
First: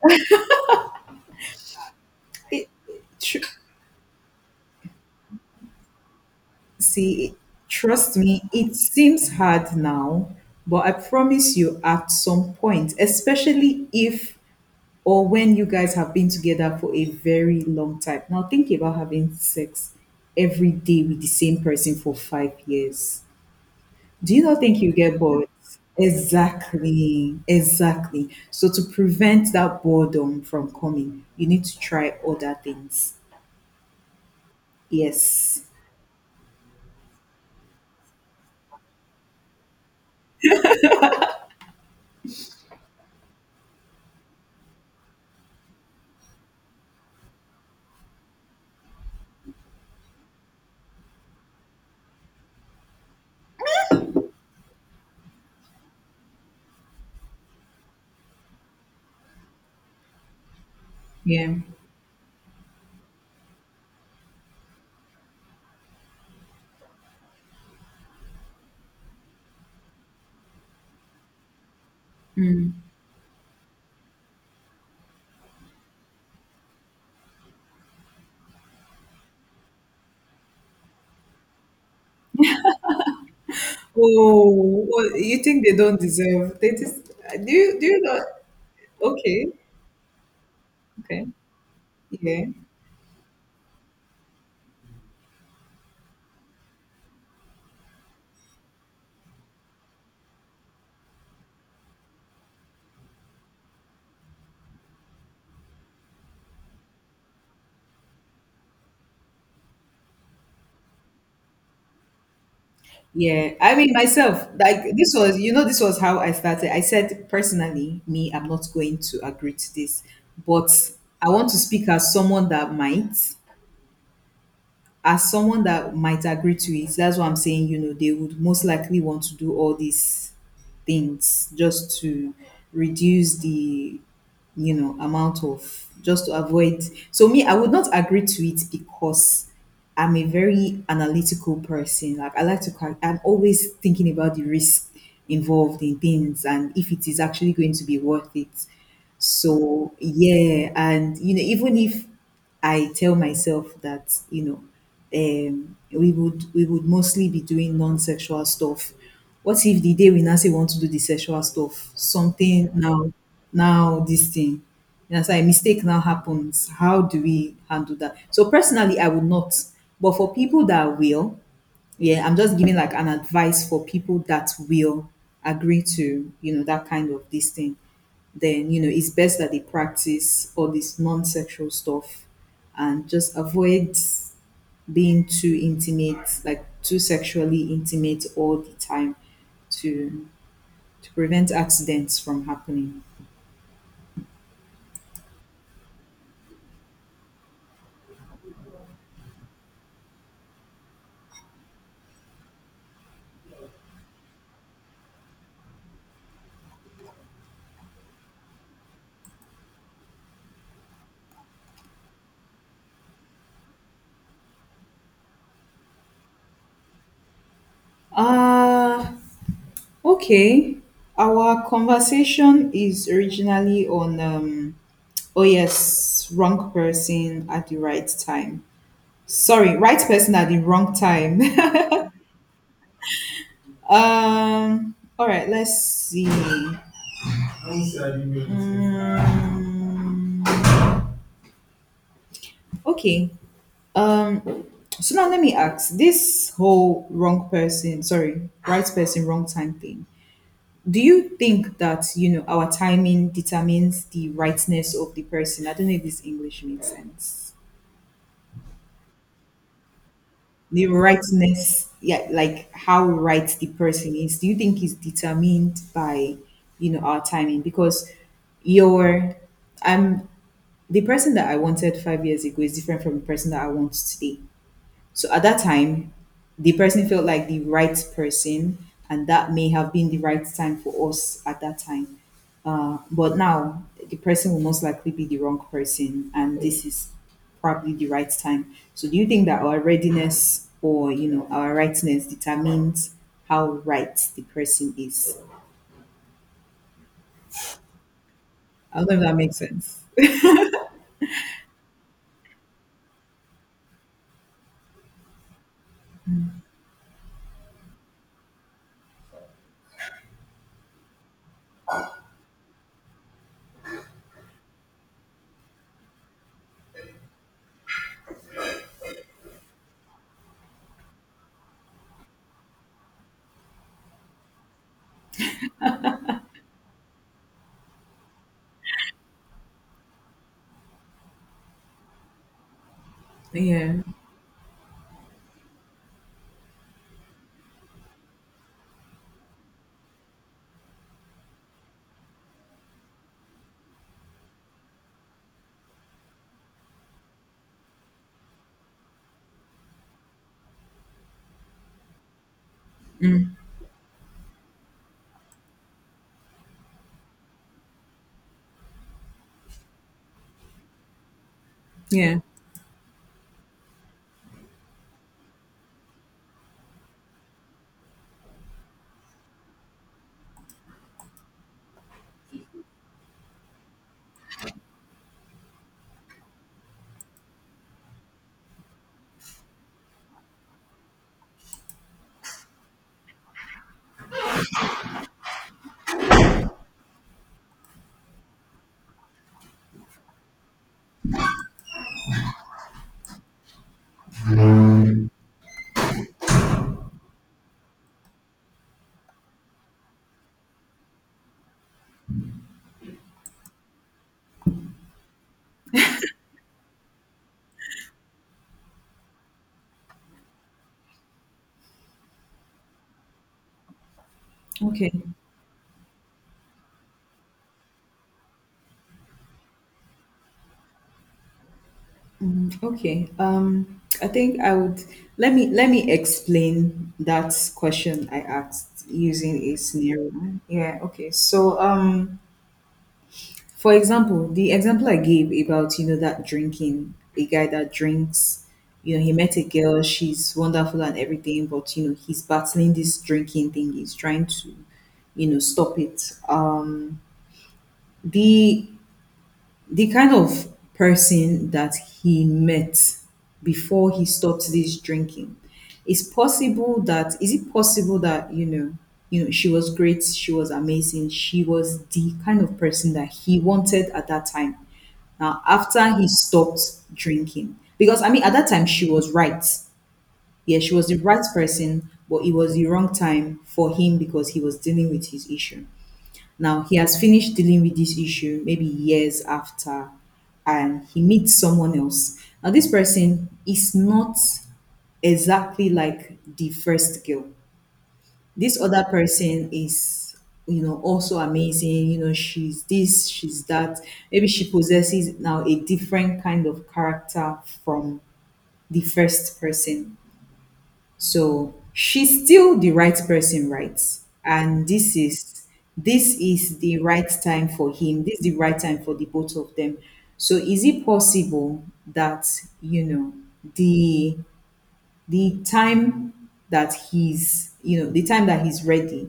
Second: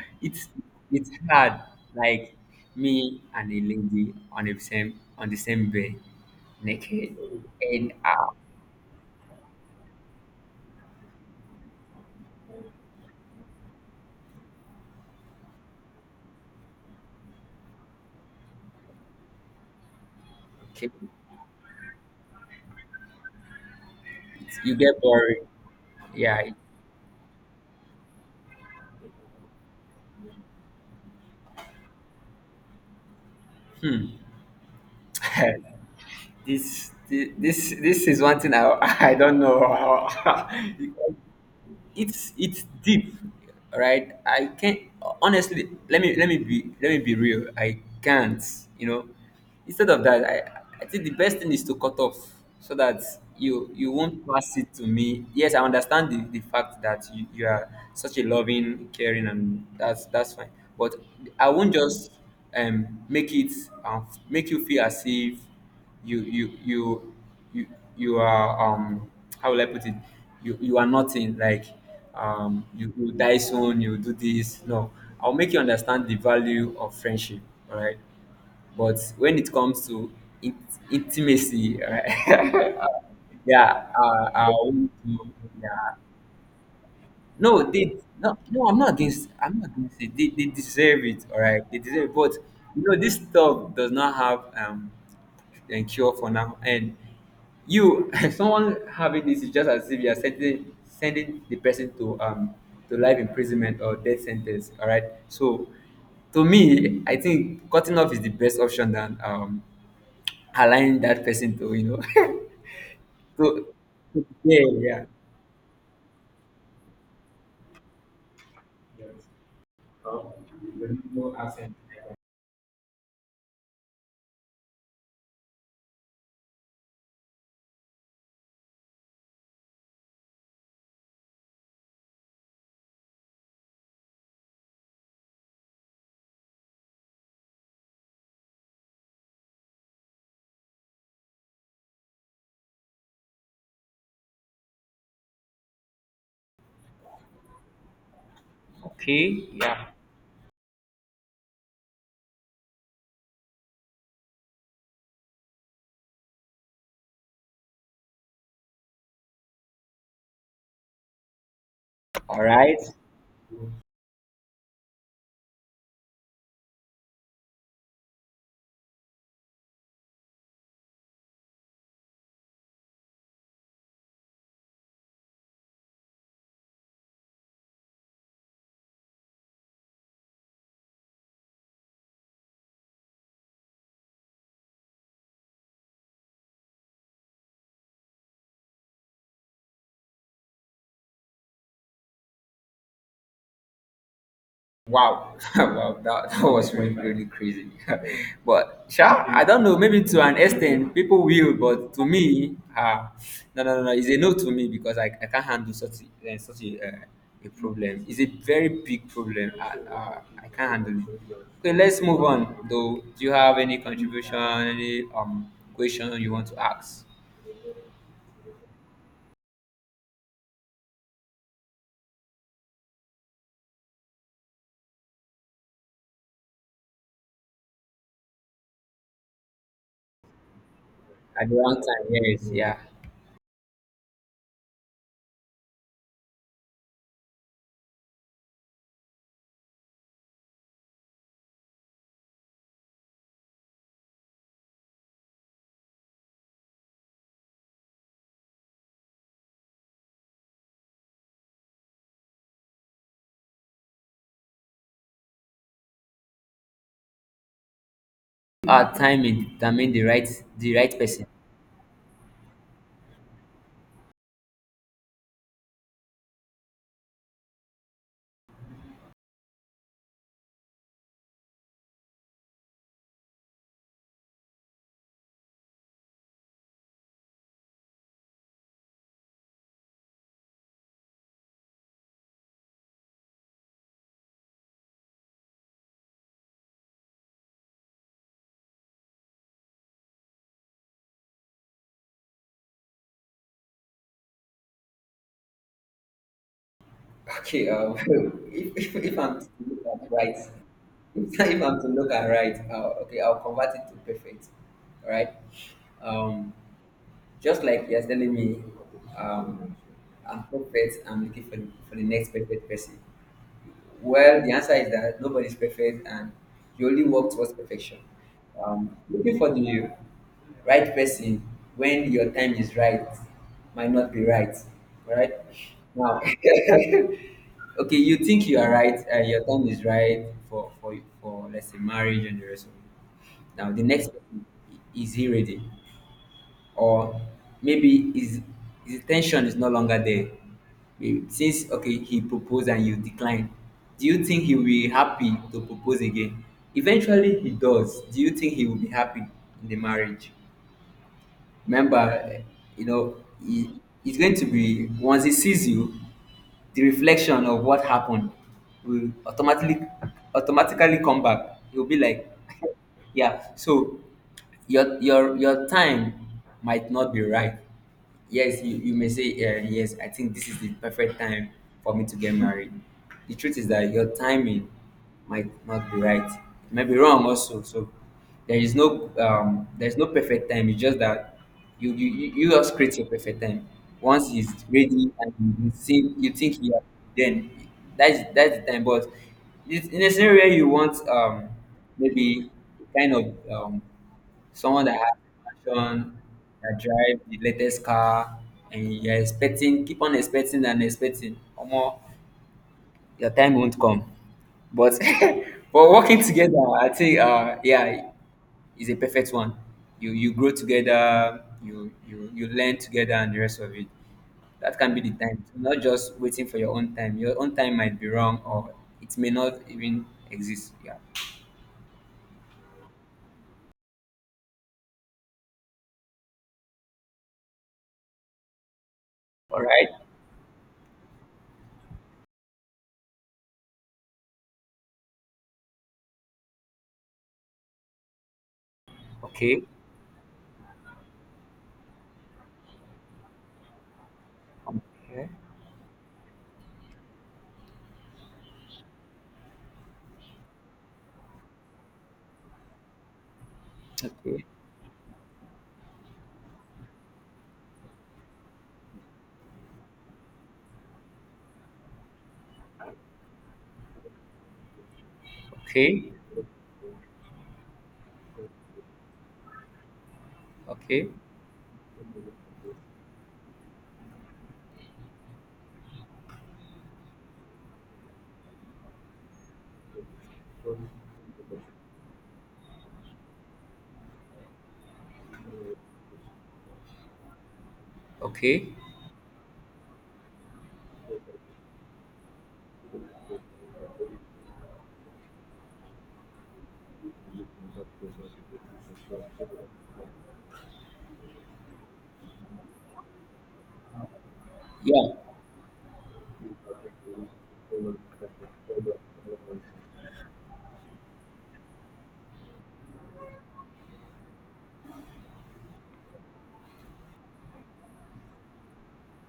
[SPEAKER 2] it's it's hard. Like,
[SPEAKER 1] it,
[SPEAKER 2] me
[SPEAKER 1] tr-
[SPEAKER 2] and a lady on the same bed, naked,
[SPEAKER 1] See,
[SPEAKER 2] and
[SPEAKER 1] trust me, it seems hard now, but I promise you at some point, especially if or when you guys have been together for a very long time. Now think about having sex every
[SPEAKER 2] okay,
[SPEAKER 1] day with the same person for five years. Do you not
[SPEAKER 2] it's, you
[SPEAKER 1] think you
[SPEAKER 2] get
[SPEAKER 1] get
[SPEAKER 2] boring.
[SPEAKER 1] bored?
[SPEAKER 2] Yeah.
[SPEAKER 1] Exactly, exactly. So to prevent that boredom from coming, you need to try other things.
[SPEAKER 2] Hmm.
[SPEAKER 1] Yes.
[SPEAKER 2] This is one thing I I don't know how. It's deep, right? I can't. Honestly, let me be real, I can't. you know Instead of that, I think the best thing is to cut off, so that you won't pass it to me. Yes, I understand the fact that you are such a loving caring, and that's fine. But I
[SPEAKER 1] Yeah.
[SPEAKER 2] won't just make it, make you feel as if you you you you, you are how will I put it, you are nothing like. You die soon, you do this. No, I'll make you understand the value of friendship, all right? But when it comes to int- intimacy, right? Yeah, I
[SPEAKER 1] Oh,
[SPEAKER 2] want
[SPEAKER 1] what,
[SPEAKER 2] to,
[SPEAKER 1] you think
[SPEAKER 2] yeah.
[SPEAKER 1] they don't deserve? They just do.
[SPEAKER 2] No,
[SPEAKER 1] You, do you not?
[SPEAKER 2] no, no,
[SPEAKER 1] Okay,
[SPEAKER 2] I'm not against it. They deserve it,
[SPEAKER 1] okay,
[SPEAKER 2] all right? They deserve it. But,
[SPEAKER 1] yeah,
[SPEAKER 2] this stuff does not have, a cure for now. And someone having this is just as if you are sending the person to life imprisonment or death sentence, all right? So, to me, I think cutting off is the best option than allowing that person to,
[SPEAKER 1] yeah.
[SPEAKER 2] to,
[SPEAKER 1] I mean,
[SPEAKER 2] to
[SPEAKER 1] myself, like
[SPEAKER 2] yeah,
[SPEAKER 1] this was, you know, this was how I started. I said personally, me, I'm not going to agree to this, but
[SPEAKER 2] yeah.
[SPEAKER 1] I want to speak as someone that might. As someone that might agree to it, that's what I'm saying, you know, they would most likely want to do all these things just to reduce the, you know, amount of, just to avoid. So, me, I would not agree to it because I'm a very analytical person. Like, I like to, I'm always thinking about the risk involved in things and if it is actually going to be worth it.
[SPEAKER 2] Okay, yeah.
[SPEAKER 1] So yeah, and you know, even if I tell myself that you know, we would mostly be doing non-sexual stuff. What if the day we now say we want to do the sexual stuff,
[SPEAKER 2] All
[SPEAKER 1] something
[SPEAKER 2] right.
[SPEAKER 1] now now this thing, you know, so a mistake now happens. How do we handle that? So personally, I would not, but for people that will, yeah, I'm just giving like an advice for people that will agree to, you know, that kind of this thing. Then you know it's best that they practice all this non-sexual stuff and just avoid being too intimate, like too sexually intimate all the time, to to prevent accidents from happening.
[SPEAKER 2] Wow, wow, that was really, really crazy. But sure, I don't know. Maybe to an extent, people will, but to me, no, no, no, no. It's a no to me, because I can't handle a, uh, such a, uh, a problem. It's a very big problem. I can't handle it. Okay, let's move on. Though, do you have any contribution, any question you want to ask?
[SPEAKER 1] uh okay, our conversation is originally on oh yes, wrong person at the right time. Sorry, right person at the wrong time.
[SPEAKER 2] At the wrong time, yes, yeah.
[SPEAKER 1] All right. Let's see. Um, okay. Um. So now let me ask this whole wrong person. Sorry, right person, wrong time thing. Do you think that you know our timing determines the rightness of the person? I don't know if this English makes sense.
[SPEAKER 2] Our timing determine the
[SPEAKER 1] The
[SPEAKER 2] right person.
[SPEAKER 1] rightness, yeah, like how right the person is, do you think is determined by, you know, our timing? Because your, I'm the person that I wanted five years ago is different from the person that I want today. So at that time, the person felt like the right person, and that may have been the right time for us at that time. But now, the person will most likely be the wrong person, and this is probably the right time. So, do you think that our readiness or you know our rightness determines how right the person is?
[SPEAKER 2] Okay,
[SPEAKER 1] I don't know if
[SPEAKER 2] if
[SPEAKER 1] that
[SPEAKER 2] I'm to
[SPEAKER 1] makes
[SPEAKER 2] look
[SPEAKER 1] sense.
[SPEAKER 2] at right, if I'm to look at right, okay, I'll convert it to perfect. All right. Um, just like you're telling me, um, I'm perfect. I'm looking for for the next perfect person. Well, the answer is that nobody's perfect, and you only work towards perfection. Looking for the right person when your time is right might not be right, right? Now, okay, you think you are right, your time is right let's say, marriage and the rest of it. Now, the
[SPEAKER 1] Yeah,
[SPEAKER 2] next person, is he ready? Or maybe his intention is no longer there. Maybe since, okay, he proposed and you declined, do you think he will be happy to propose again? Eventually he does, do you think he will be happy in the marriage? Remember, you know, it's going to be, once he sees you, the reflection of what happened will automatically come back. You'll be like,
[SPEAKER 1] yeah.
[SPEAKER 2] yeah. So your time might not be right. Yes, you may say, yes, I think this is the perfect time for me to get married. The truth is that your timing might not be right. It might be wrong also. So there's no perfect time. It's just that you just create your perfect time. Once he's ready and you think he has, then that's the time. But in a scenario where you want, maybe a kind of, someone that has a passion, that drive the latest car, and you're expecting, keep on expecting and expecting. Omo, your time won't come. But but working together, I think, yeah, is a perfect one. You grow together, you learn together, and the rest of it. That can be
[SPEAKER 1] Okay.
[SPEAKER 2] the time. Not just waiting for your own time. Your own time might be wrong, or it may not even exist. Yeah.
[SPEAKER 1] Mm, okay. I think I would, let me explain that question I asked using
[SPEAKER 2] All
[SPEAKER 1] a
[SPEAKER 2] right.
[SPEAKER 1] scenario, right? Yeah, okay. So for example, the example I gave about, you know, that drinking, a guy that drinks, you know, he met a
[SPEAKER 2] Okay.
[SPEAKER 1] girl, she's wonderful and everything, but you know, he's battling this drinking thing, he's trying to,
[SPEAKER 2] Okay.
[SPEAKER 1] you know, stop it. The the kind of person that he met before he
[SPEAKER 2] Okay.
[SPEAKER 1] stopped this drinking, it's possible that you know, she was great, she was amazing, she was the kind of person that he wanted at that time. Now
[SPEAKER 2] Okay.
[SPEAKER 1] after he stopped drinking, because I mean at that time she was right, yeah, she was
[SPEAKER 2] Okay.
[SPEAKER 1] the right person, but it was the wrong time for him because he was dealing with his issue. Now he has finished dealing with this issue maybe years after, and he meets someone else. Now, this person is not exactly like the first girl.
[SPEAKER 2] Okay.
[SPEAKER 1] This other person is, you know, also amazing. You know, she's this, she's that. Maybe she possesses now a different kind of character from the first person. So she's still the right person, right? And
[SPEAKER 2] Yeah.
[SPEAKER 1] this is the right time for him. This is the right time for the both of them. So is it possible that, you know, the the time that he's you know the time that he's ready,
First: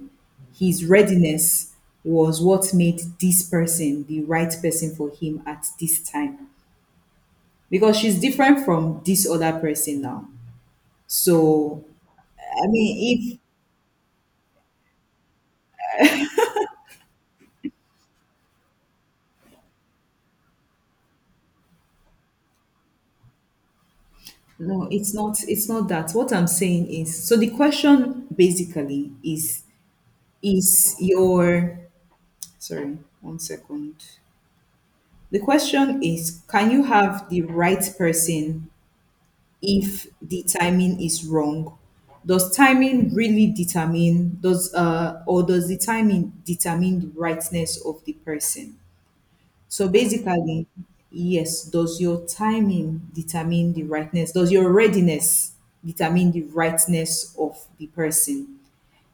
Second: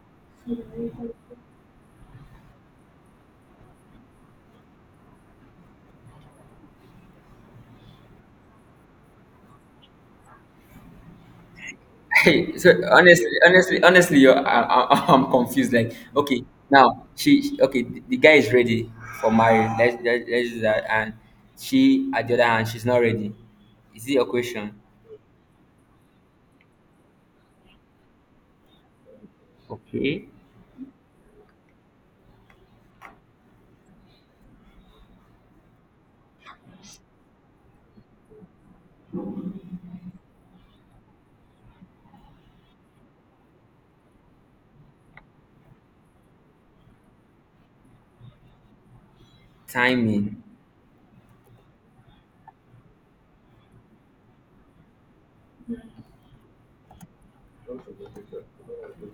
[SPEAKER 1] his readiness was what made this person the right person for him at this time because she's different from this other person now. So I
[SPEAKER 2] So honestly,
[SPEAKER 1] mean,
[SPEAKER 2] honestly, honestly, I'm confused. Like, okay, now okay, the guy is ready for marriage. Let's do that. And she, at the other hand, she's not ready. Is it a question?
[SPEAKER 1] no, it's not that. What I'm saying is, so the question basically is your, sorry, one second. The question is, can you have the right person if the timing is wrong? Does timing really determine, does or does the timing determine the rightness of the person? So
[SPEAKER 2] Timing.
[SPEAKER 1] basically, yes, does your timing determine the rightness? Does your readiness determine the rightness of the person?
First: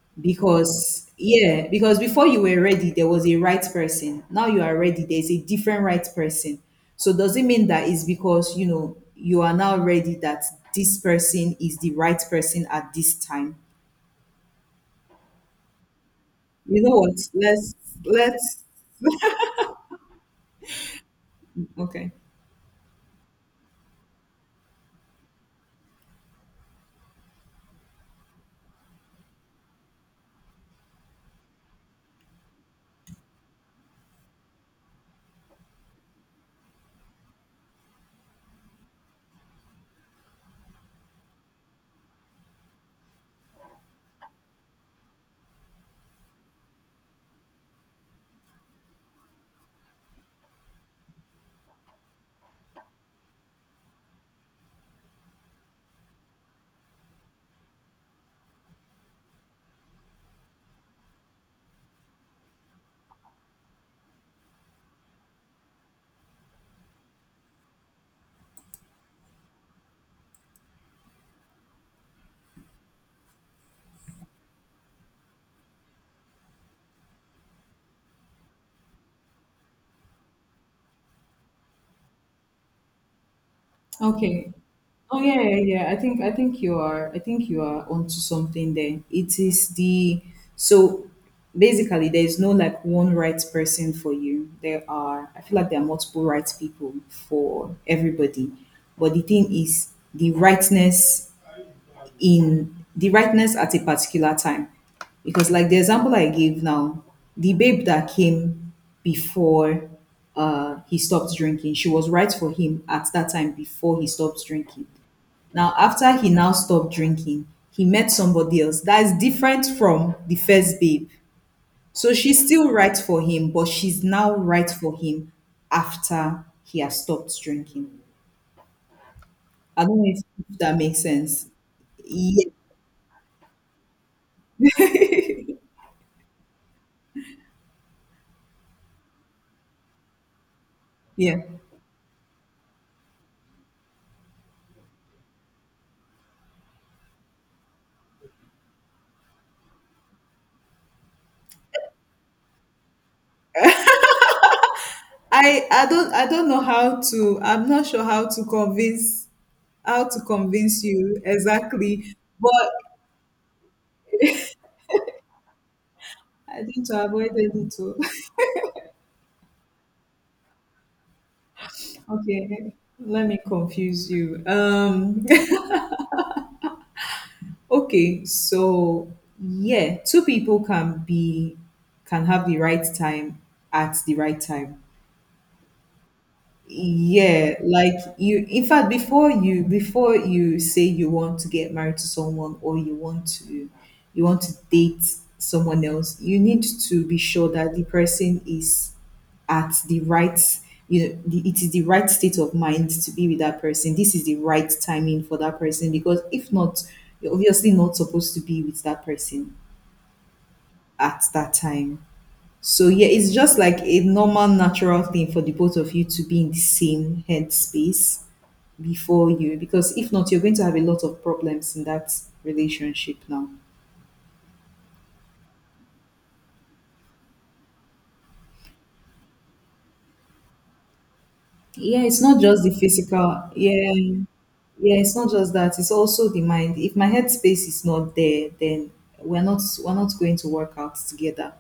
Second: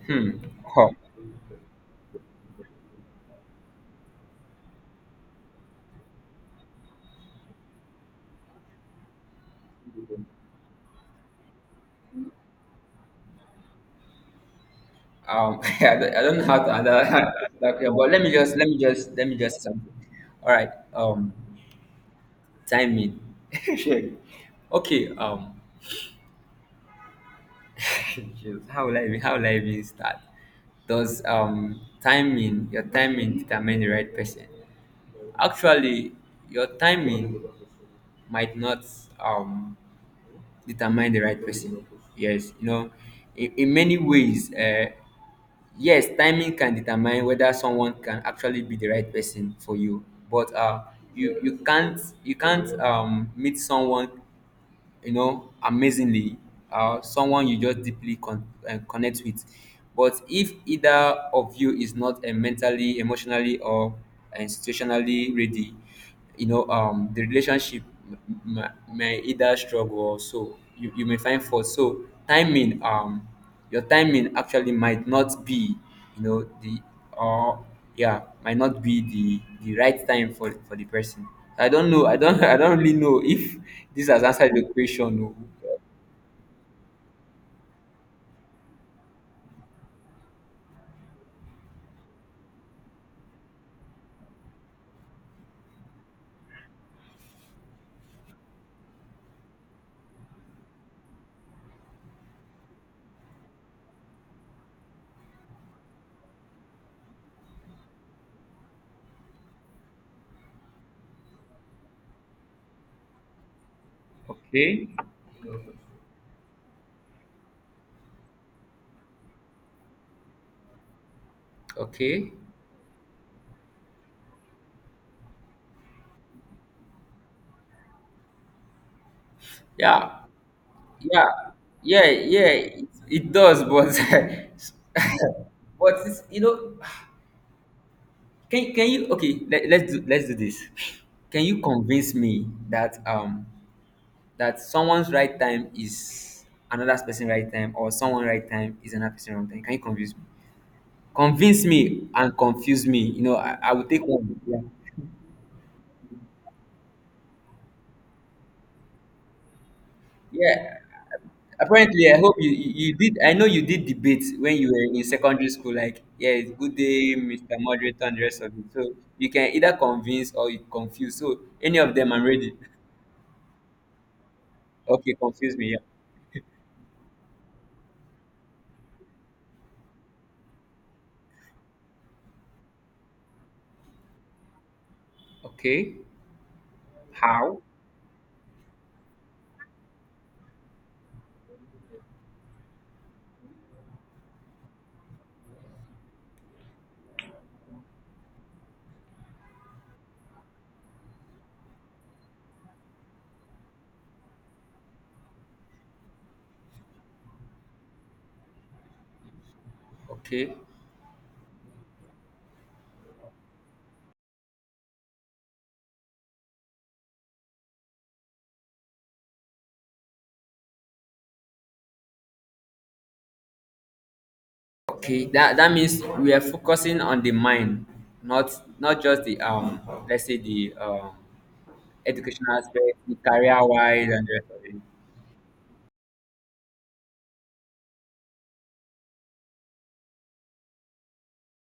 [SPEAKER 2] Hmm. Huh.
[SPEAKER 1] Because, yeah, because before you were ready, there was a right person. Now you are ready, there's a different right person. So does it mean that it's because, you know, you are now ready that this person is the right person at this time?
[SPEAKER 2] I don't know how to
[SPEAKER 1] You
[SPEAKER 2] answer
[SPEAKER 1] know what?
[SPEAKER 2] that, that, but
[SPEAKER 1] Let's,
[SPEAKER 2] let me just. All right.
[SPEAKER 1] okay.
[SPEAKER 2] Timing. Okay. How will I even start? Does timing your timing determine the right person? Actually, your timing might not um determine the right person. Yes, in many ways, yes, timing can determine whether someone can actually be the right person for you. But, you can't meet someone, amazingly, someone you just deeply connect with, but if either of you is not, mentally emotionally, or, institutionally ready, the relationship may either struggle, or so you may find fault. So timing, your timing actually might not be, the, or, yeah, might not be the right time for the person. I don't I don't really know if this has
[SPEAKER 1] Okay.
[SPEAKER 2] answered the
[SPEAKER 1] Oh
[SPEAKER 2] question. No.
[SPEAKER 1] yeah, yeah, yeah. I think you are, I think you are onto something there. It is the, so basically there is no like one right person for you. There are, I feel like there are multiple right people for everybody. But the thing is the rightness, in the rightness at a particular time. Because, like the example I gave now, the babe that came before, he stopped drinking, she was right for him at that time before he stopped
[SPEAKER 2] Okay.
[SPEAKER 1] drinking. Now, after he now stopped drinking, he met somebody else that is different from the first babe. So
[SPEAKER 2] Okay.
[SPEAKER 1] she's still right for him, but she's now right for him after he has stopped drinking. I don't know
[SPEAKER 2] Yeah,
[SPEAKER 1] if that makes
[SPEAKER 2] yeah,
[SPEAKER 1] sense.
[SPEAKER 2] yeah, yeah,
[SPEAKER 1] Yeah.
[SPEAKER 2] it does, but but it's, you know, can you, okay, let's do this.
[SPEAKER 1] Yeah.
[SPEAKER 2] Can you convince me that, that someone's right time is another person's right time, or someone right time is another person wrong time? Can you convince me? Convince me and confuse me. I will take one. Yeah.
[SPEAKER 1] I don't, I don't know how to I'm not sure how to
[SPEAKER 2] Yeah.
[SPEAKER 1] convince you
[SPEAKER 2] Apparently,
[SPEAKER 1] exactly,
[SPEAKER 2] I hope you,
[SPEAKER 1] but
[SPEAKER 2] you you did. I know you did debate when you were in secondary school. Like, yeah, it's
[SPEAKER 1] I
[SPEAKER 2] good
[SPEAKER 1] think to
[SPEAKER 2] day,
[SPEAKER 1] avoid
[SPEAKER 2] Mr.
[SPEAKER 1] it to
[SPEAKER 2] Moderator, and the rest of it. So you can either convince or you confuse. So any of them, I'm ready.
[SPEAKER 1] okay, let me confuse you.
[SPEAKER 2] Okay, confuse me. Yeah.
[SPEAKER 1] Okay, so yeah, two people can be can have the right time at the right time.
[SPEAKER 2] Okay.
[SPEAKER 1] Yeah,
[SPEAKER 2] How?
[SPEAKER 1] like you, in fact, before you say you want to get married to someone or you want to date someone else, you need to be sure that the person is at the right, you know, the, it is the right state of mind to be with that person. This is the right timing for that person because if not, you're obviously not supposed to be with that person
[SPEAKER 2] Okay.
[SPEAKER 1] at that time. So yeah, it's just like a normal, natural thing for the both of you to be in the same headspace before you, because if not, you're going to have a lot of problems in that relationship now.
[SPEAKER 2] Okay. That means we are focusing on the mind, not just the, Let's say the,
[SPEAKER 1] Yeah, it's not
[SPEAKER 2] educational
[SPEAKER 1] just the
[SPEAKER 2] aspect, the
[SPEAKER 1] physical.
[SPEAKER 2] career
[SPEAKER 1] Yeah,
[SPEAKER 2] wise, and the rest of it.
[SPEAKER 1] yeah, it's not just that. It's also the mind. If my headspace is not there, then we're not going to work out together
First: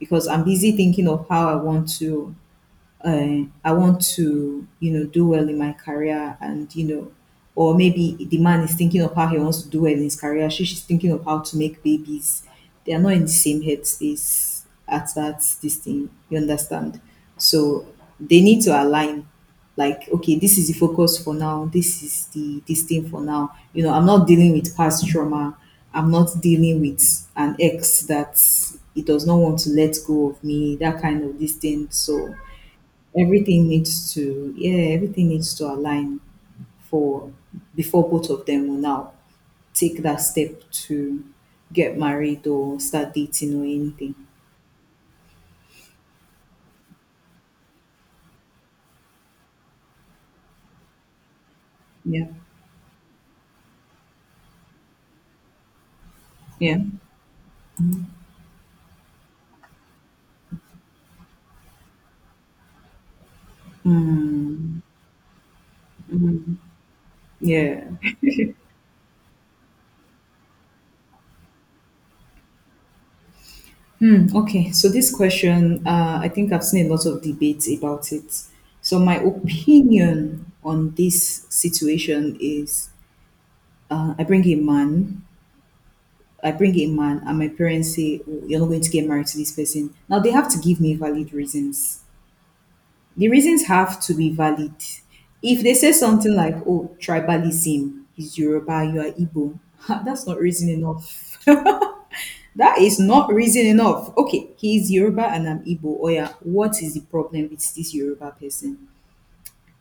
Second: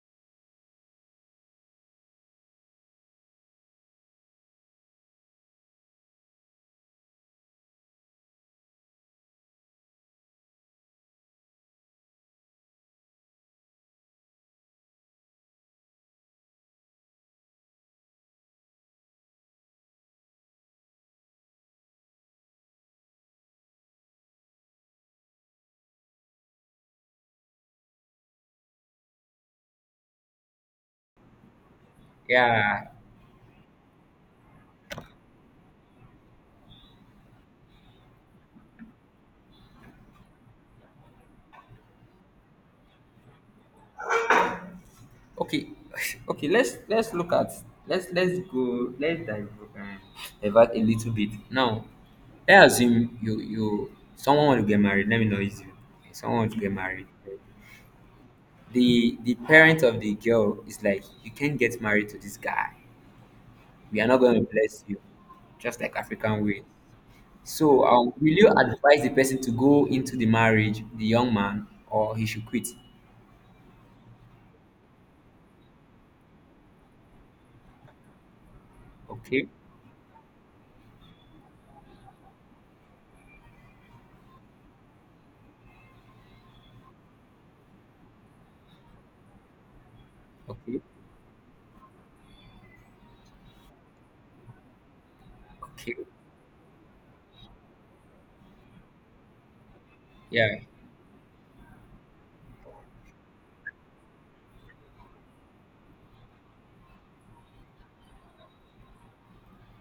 [SPEAKER 1] because I'm busy thinking of how I want to, you know, do well in my career and, you know, or maybe the man is thinking of how he wants to do well in his career. She's thinking of how to make babies. They are not in the same headspace at that, this thing. You understand? So they need to align. Like, okay, this is the focus for now. This is the, this thing for now. You know, I'm not dealing with past trauma. I'm not dealing with an ex that it does not want to let go of me, that kind of this thing. So
[SPEAKER 2] Yeah.
[SPEAKER 1] everything needs to, yeah, everything needs to align for before both of them will now take that step to get married or start dating or anything.
[SPEAKER 2] Okay. Okay. Let's look at, let's dive, um divert a little bit. Now,
[SPEAKER 1] Yeah.
[SPEAKER 2] let's assume you you someone want to get married. Let me know is you. Someone want to get
[SPEAKER 1] Yeah.
[SPEAKER 2] married. The parent of the girl is like, you can't get married to this guy. We are not going to
[SPEAKER 1] Mm,
[SPEAKER 2] bless you, just like African
[SPEAKER 1] mm,
[SPEAKER 2] way.
[SPEAKER 1] yeah.
[SPEAKER 2] So, will you advise the person to go into the marriage, the young man, or he should quit?
[SPEAKER 1] Hmm. Okay. So this question, I think I've seen a lot of debates about it. So my
[SPEAKER 2] Okay.
[SPEAKER 1] opinion on this situation is, uh, I bring a man I bring a man and my parents say, "Oh, you're not going to get married to this person." Now they have to give
[SPEAKER 2] Okay.
[SPEAKER 1] me valid reasons. The reasons have to be valid. If they say
[SPEAKER 2] Okay.
[SPEAKER 1] something like, oh, tribalism, he's Yoruba, you are Igbo, that's not
[SPEAKER 2] Yeah.
[SPEAKER 1] reason enough. That is not reason enough. Okay, he is Yoruba and I'm Igbo. Oh yeah, what is the problem with this Yoruba person?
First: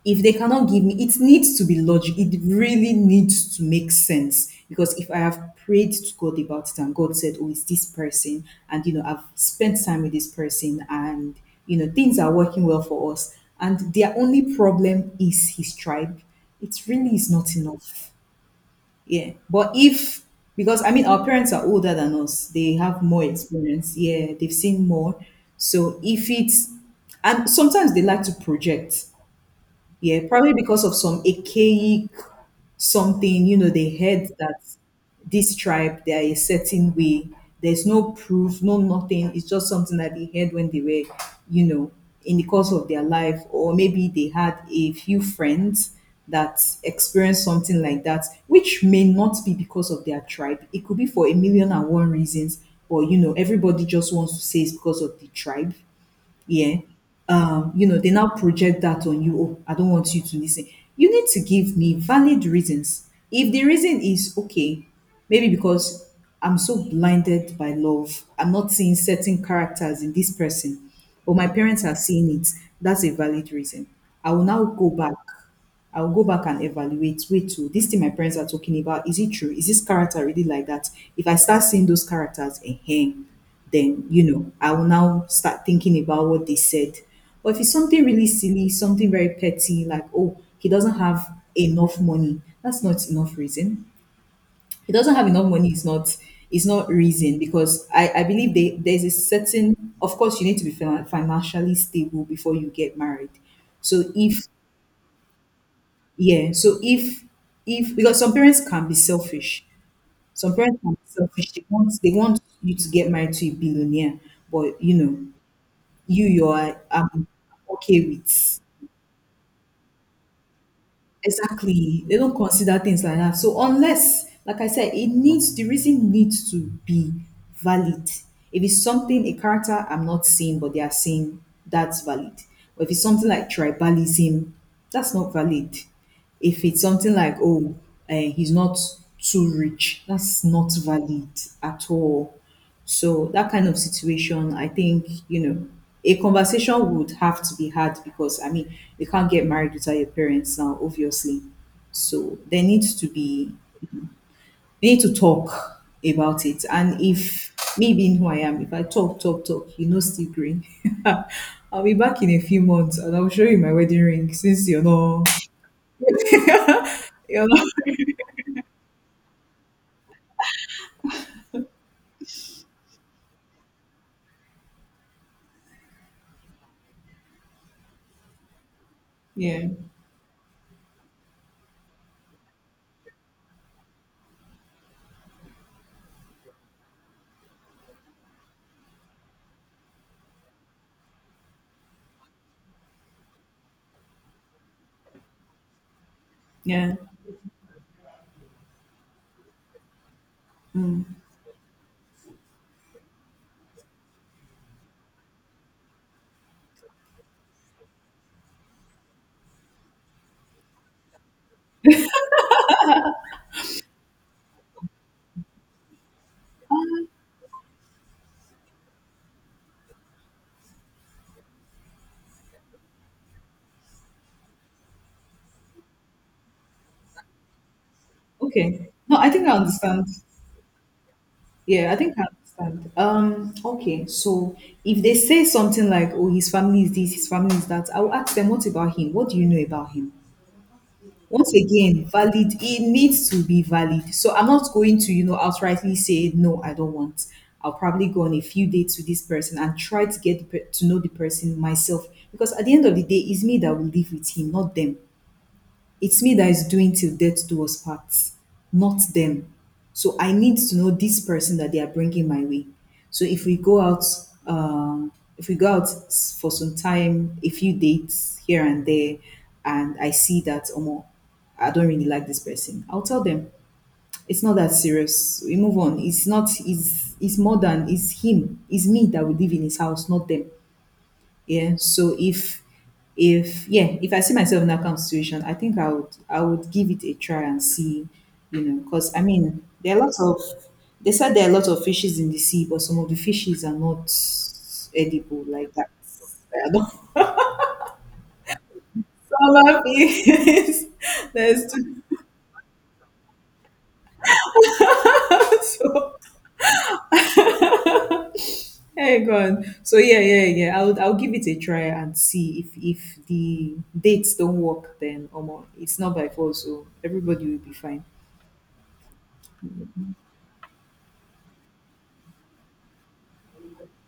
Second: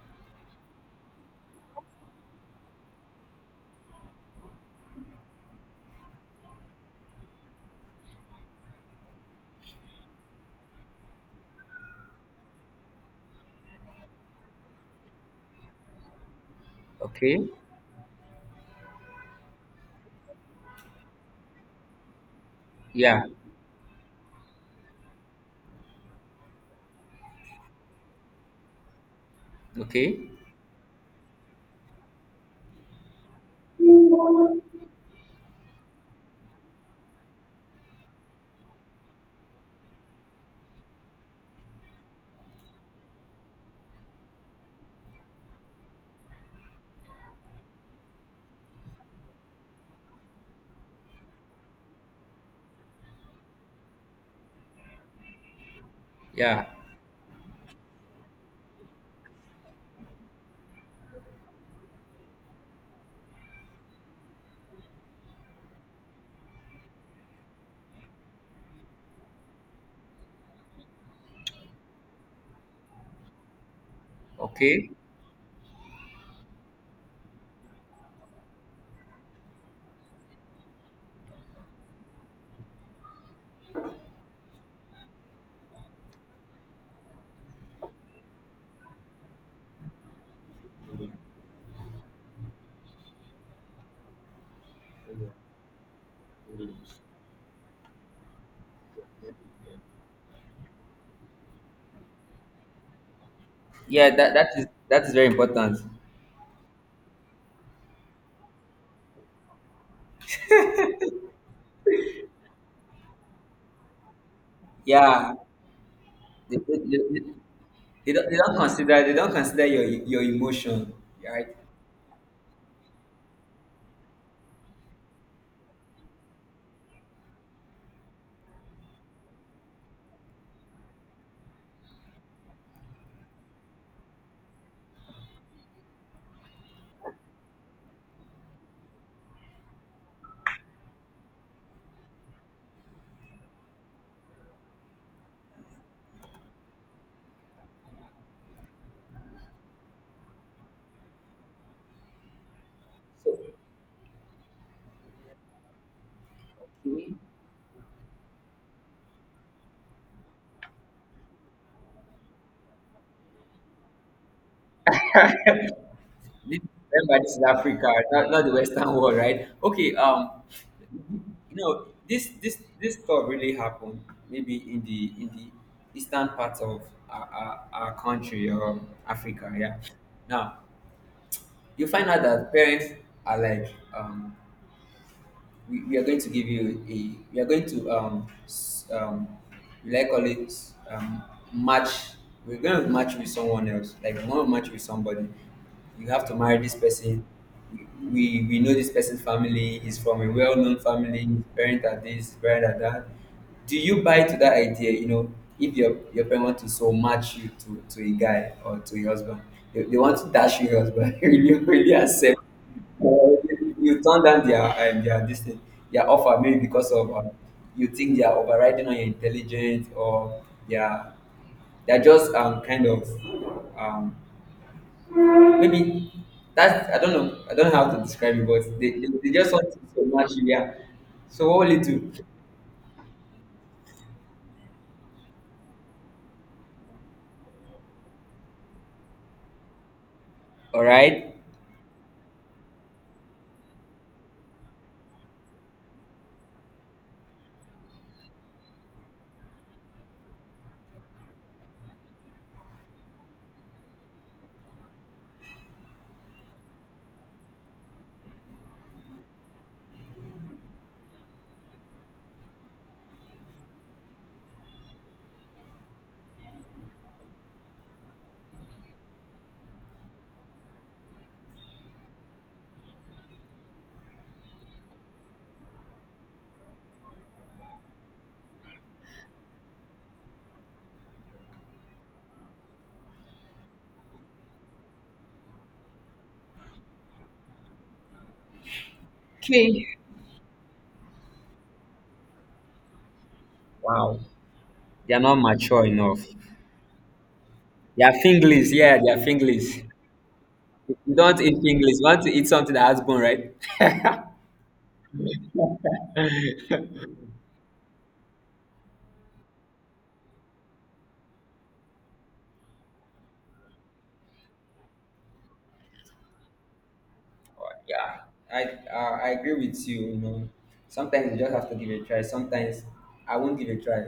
[SPEAKER 1] If they cannot give me, it needs to be logic, it really needs to make sense, because if I have prayed to God about it and God said, oh, it's this person, and you know, I've spent time with this person and, you know, things are working well for us, and their only problem is his tribe, it really is
[SPEAKER 2] Okay.
[SPEAKER 1] not enough. Yeah, but if, because I mean, our parents are older than us, they have more
[SPEAKER 2] Yeah.
[SPEAKER 1] experience, yeah, they've seen more. So if it's, and sometimes they like to project,
[SPEAKER 2] Okay.
[SPEAKER 1] yeah, probably because of some archaic something, you know, they heard that this tribe, they are a certain way. There's no proof, no nothing. It's just something that they heard when they were, you know, in the course of their life. Or maybe they had a few friends that experienced something like that, which may not be because of their tribe. It could be for a million and one reasons. Or, you know, everybody just wants to say it's because of the tribe,
[SPEAKER 2] Yeah.
[SPEAKER 1] yeah, you know, they now project that on you. Oh, I don't want you to listen. You need to give me valid reasons. If the reason is okay, maybe because I'm so blinded by love, I'm not seeing certain characters in this person, but my parents are seeing it, that's a valid reason. I will now go
[SPEAKER 2] Okay.
[SPEAKER 1] back I will go back and evaluate. Wait, too, this thing my parents are talking about, is it true? Is this character really like that? If I start seeing those characters, ahem, then, you know, I will now start thinking about what they said. But if it's something really silly, something very petty, like, oh, he doesn't have enough money, that's not enough reason. He doesn't have enough money, is not. Is not reason, because I believe they, there's a certain, of course, you need to be financially stable before you get married. So
[SPEAKER 2] Yeah. That
[SPEAKER 1] if,
[SPEAKER 2] that is that is very important.
[SPEAKER 1] yeah, so if because some parents can be selfish. Some parents can be selfish. They want you to get married to a billionaire, but you know,
[SPEAKER 2] Yeah.
[SPEAKER 1] you
[SPEAKER 2] They, they,
[SPEAKER 1] are
[SPEAKER 2] they,
[SPEAKER 1] okay with,
[SPEAKER 2] they don't consider your emotion, right?
[SPEAKER 1] exactly. They don't consider things like that. So unless, like I said, it needs, the reason needs to be valid. If it's something, a character I'm not seeing, but they are seeing, that's valid. But if it's something like tribalism, that's not valid. If it's something like, oh, he's not too rich, that's not valid at all. So that kind of situation, I think, you know, a conversation would have to be had, because I mean, you can't get married without your parents now, obviously. So there needs to be, we need to talk about it. And if me being who I am, if I you know, still green. I'll be back in a few months and I'll show you my wedding ring since you're not
[SPEAKER 2] This- Remember, this is
[SPEAKER 1] you're not.
[SPEAKER 2] Africa, not the Western world, right? Okay. You know this this stuff really happened, maybe in the eastern part of our country, Africa.
[SPEAKER 1] Yeah,
[SPEAKER 2] Yeah. Now you find out that parents are like, we are going to give you a, we are going to s- we like call it, um match. We're going to match with someone else, like, we want to match with somebody. You have to marry this
[SPEAKER 1] yeah.
[SPEAKER 2] person. We know this person's family. He's from a well-known family. His parents are this, his parents are that. Do you buy to that idea, you know? If your parents want to so match you to a guy or to a husband, they want to dash you your husband, really, really accept? You turn down their this thing, their offer, maybe because of, you think they are overriding on your intelligence, or they are they are just, kind of, um maybe, that's, I don't know how to describe it, but
[SPEAKER 1] Okay.
[SPEAKER 2] they, they,
[SPEAKER 1] No, I
[SPEAKER 2] they
[SPEAKER 1] think I
[SPEAKER 2] just want to so
[SPEAKER 1] understand.
[SPEAKER 2] much, yeah. So what will you
[SPEAKER 1] Yeah, I
[SPEAKER 2] do?
[SPEAKER 1] think I understand. Okay. So if they say something like, "Oh, his family is this, his family is that," I will ask them, "What about him? What do you know about him?"
[SPEAKER 2] All right.
[SPEAKER 1] Once again, valid. It needs to be valid. So I'm not going to, you know, outrightly say no. I don't want. I'll probably go on a few dates with this person and try to get the to know the person myself, because at the end of the day, it's me that will live with him, not them. It's me that is doing till death do us part, not them. So I need to know this person that they are bringing my way. So if we go out, um, if we go out for some time, a few dates here and there, and I see that, Omo, I don't really like this person, I'll tell them it's not that serious. We move on. It's not. It's more than, it's him. It's me that will live in his house, not them. Yeah. So if yeah, if I see myself in that kind of situation, I think I would give it a try and see, you know, because I mean,
[SPEAKER 2] Okay.
[SPEAKER 1] there are lots of, they said there are a lot of fishes in the sea, but some of the fishes are
[SPEAKER 2] Wow.
[SPEAKER 1] not
[SPEAKER 2] They are not
[SPEAKER 1] edible like
[SPEAKER 2] mature
[SPEAKER 1] that.
[SPEAKER 2] enough.
[SPEAKER 1] They are not
[SPEAKER 2] They are finglish. Yeah, they are
[SPEAKER 1] some
[SPEAKER 2] finglish.
[SPEAKER 1] are fish.
[SPEAKER 2] You don't eat
[SPEAKER 1] There's
[SPEAKER 2] finglish. You want to eat something that has bone, right?
[SPEAKER 1] so Hey God. So yeah, yeah, yeah. I'll give it a try and see if the dates don't work, then Omo, it's not by fault, so everybody will be fine.
[SPEAKER 2] Yeah. i I agree with you. You know, sometimes you just have to give it a try. Sometimes I won't give it a try.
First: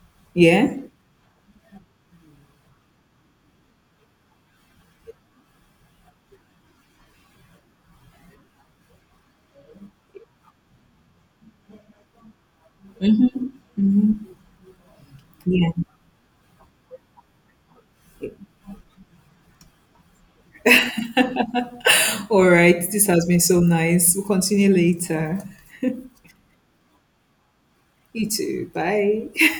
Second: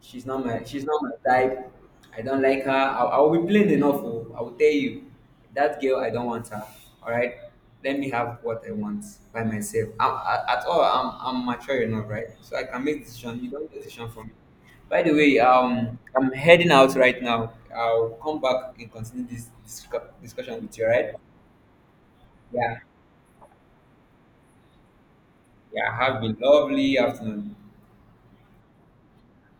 [SPEAKER 1] Yeah?
[SPEAKER 2] She's not my type. I don't like her. I will be plain enough. Oh, I will tell you, that girl, I don't want her. All right. Let me have what I want by myself. I'm, I, at all I'm mature enough, right? So I can make decision. You don't make decision for
[SPEAKER 1] Mhm.
[SPEAKER 2] me. By the way,
[SPEAKER 1] Yeah.
[SPEAKER 2] I'm heading out right now. I'll come back and continue this discussion with you. All right.
[SPEAKER 1] All
[SPEAKER 2] Yeah.
[SPEAKER 1] right. This has been so nice. We'll continue later.
[SPEAKER 2] Yeah, have a lovely afternoon.
[SPEAKER 1] You too. Bye.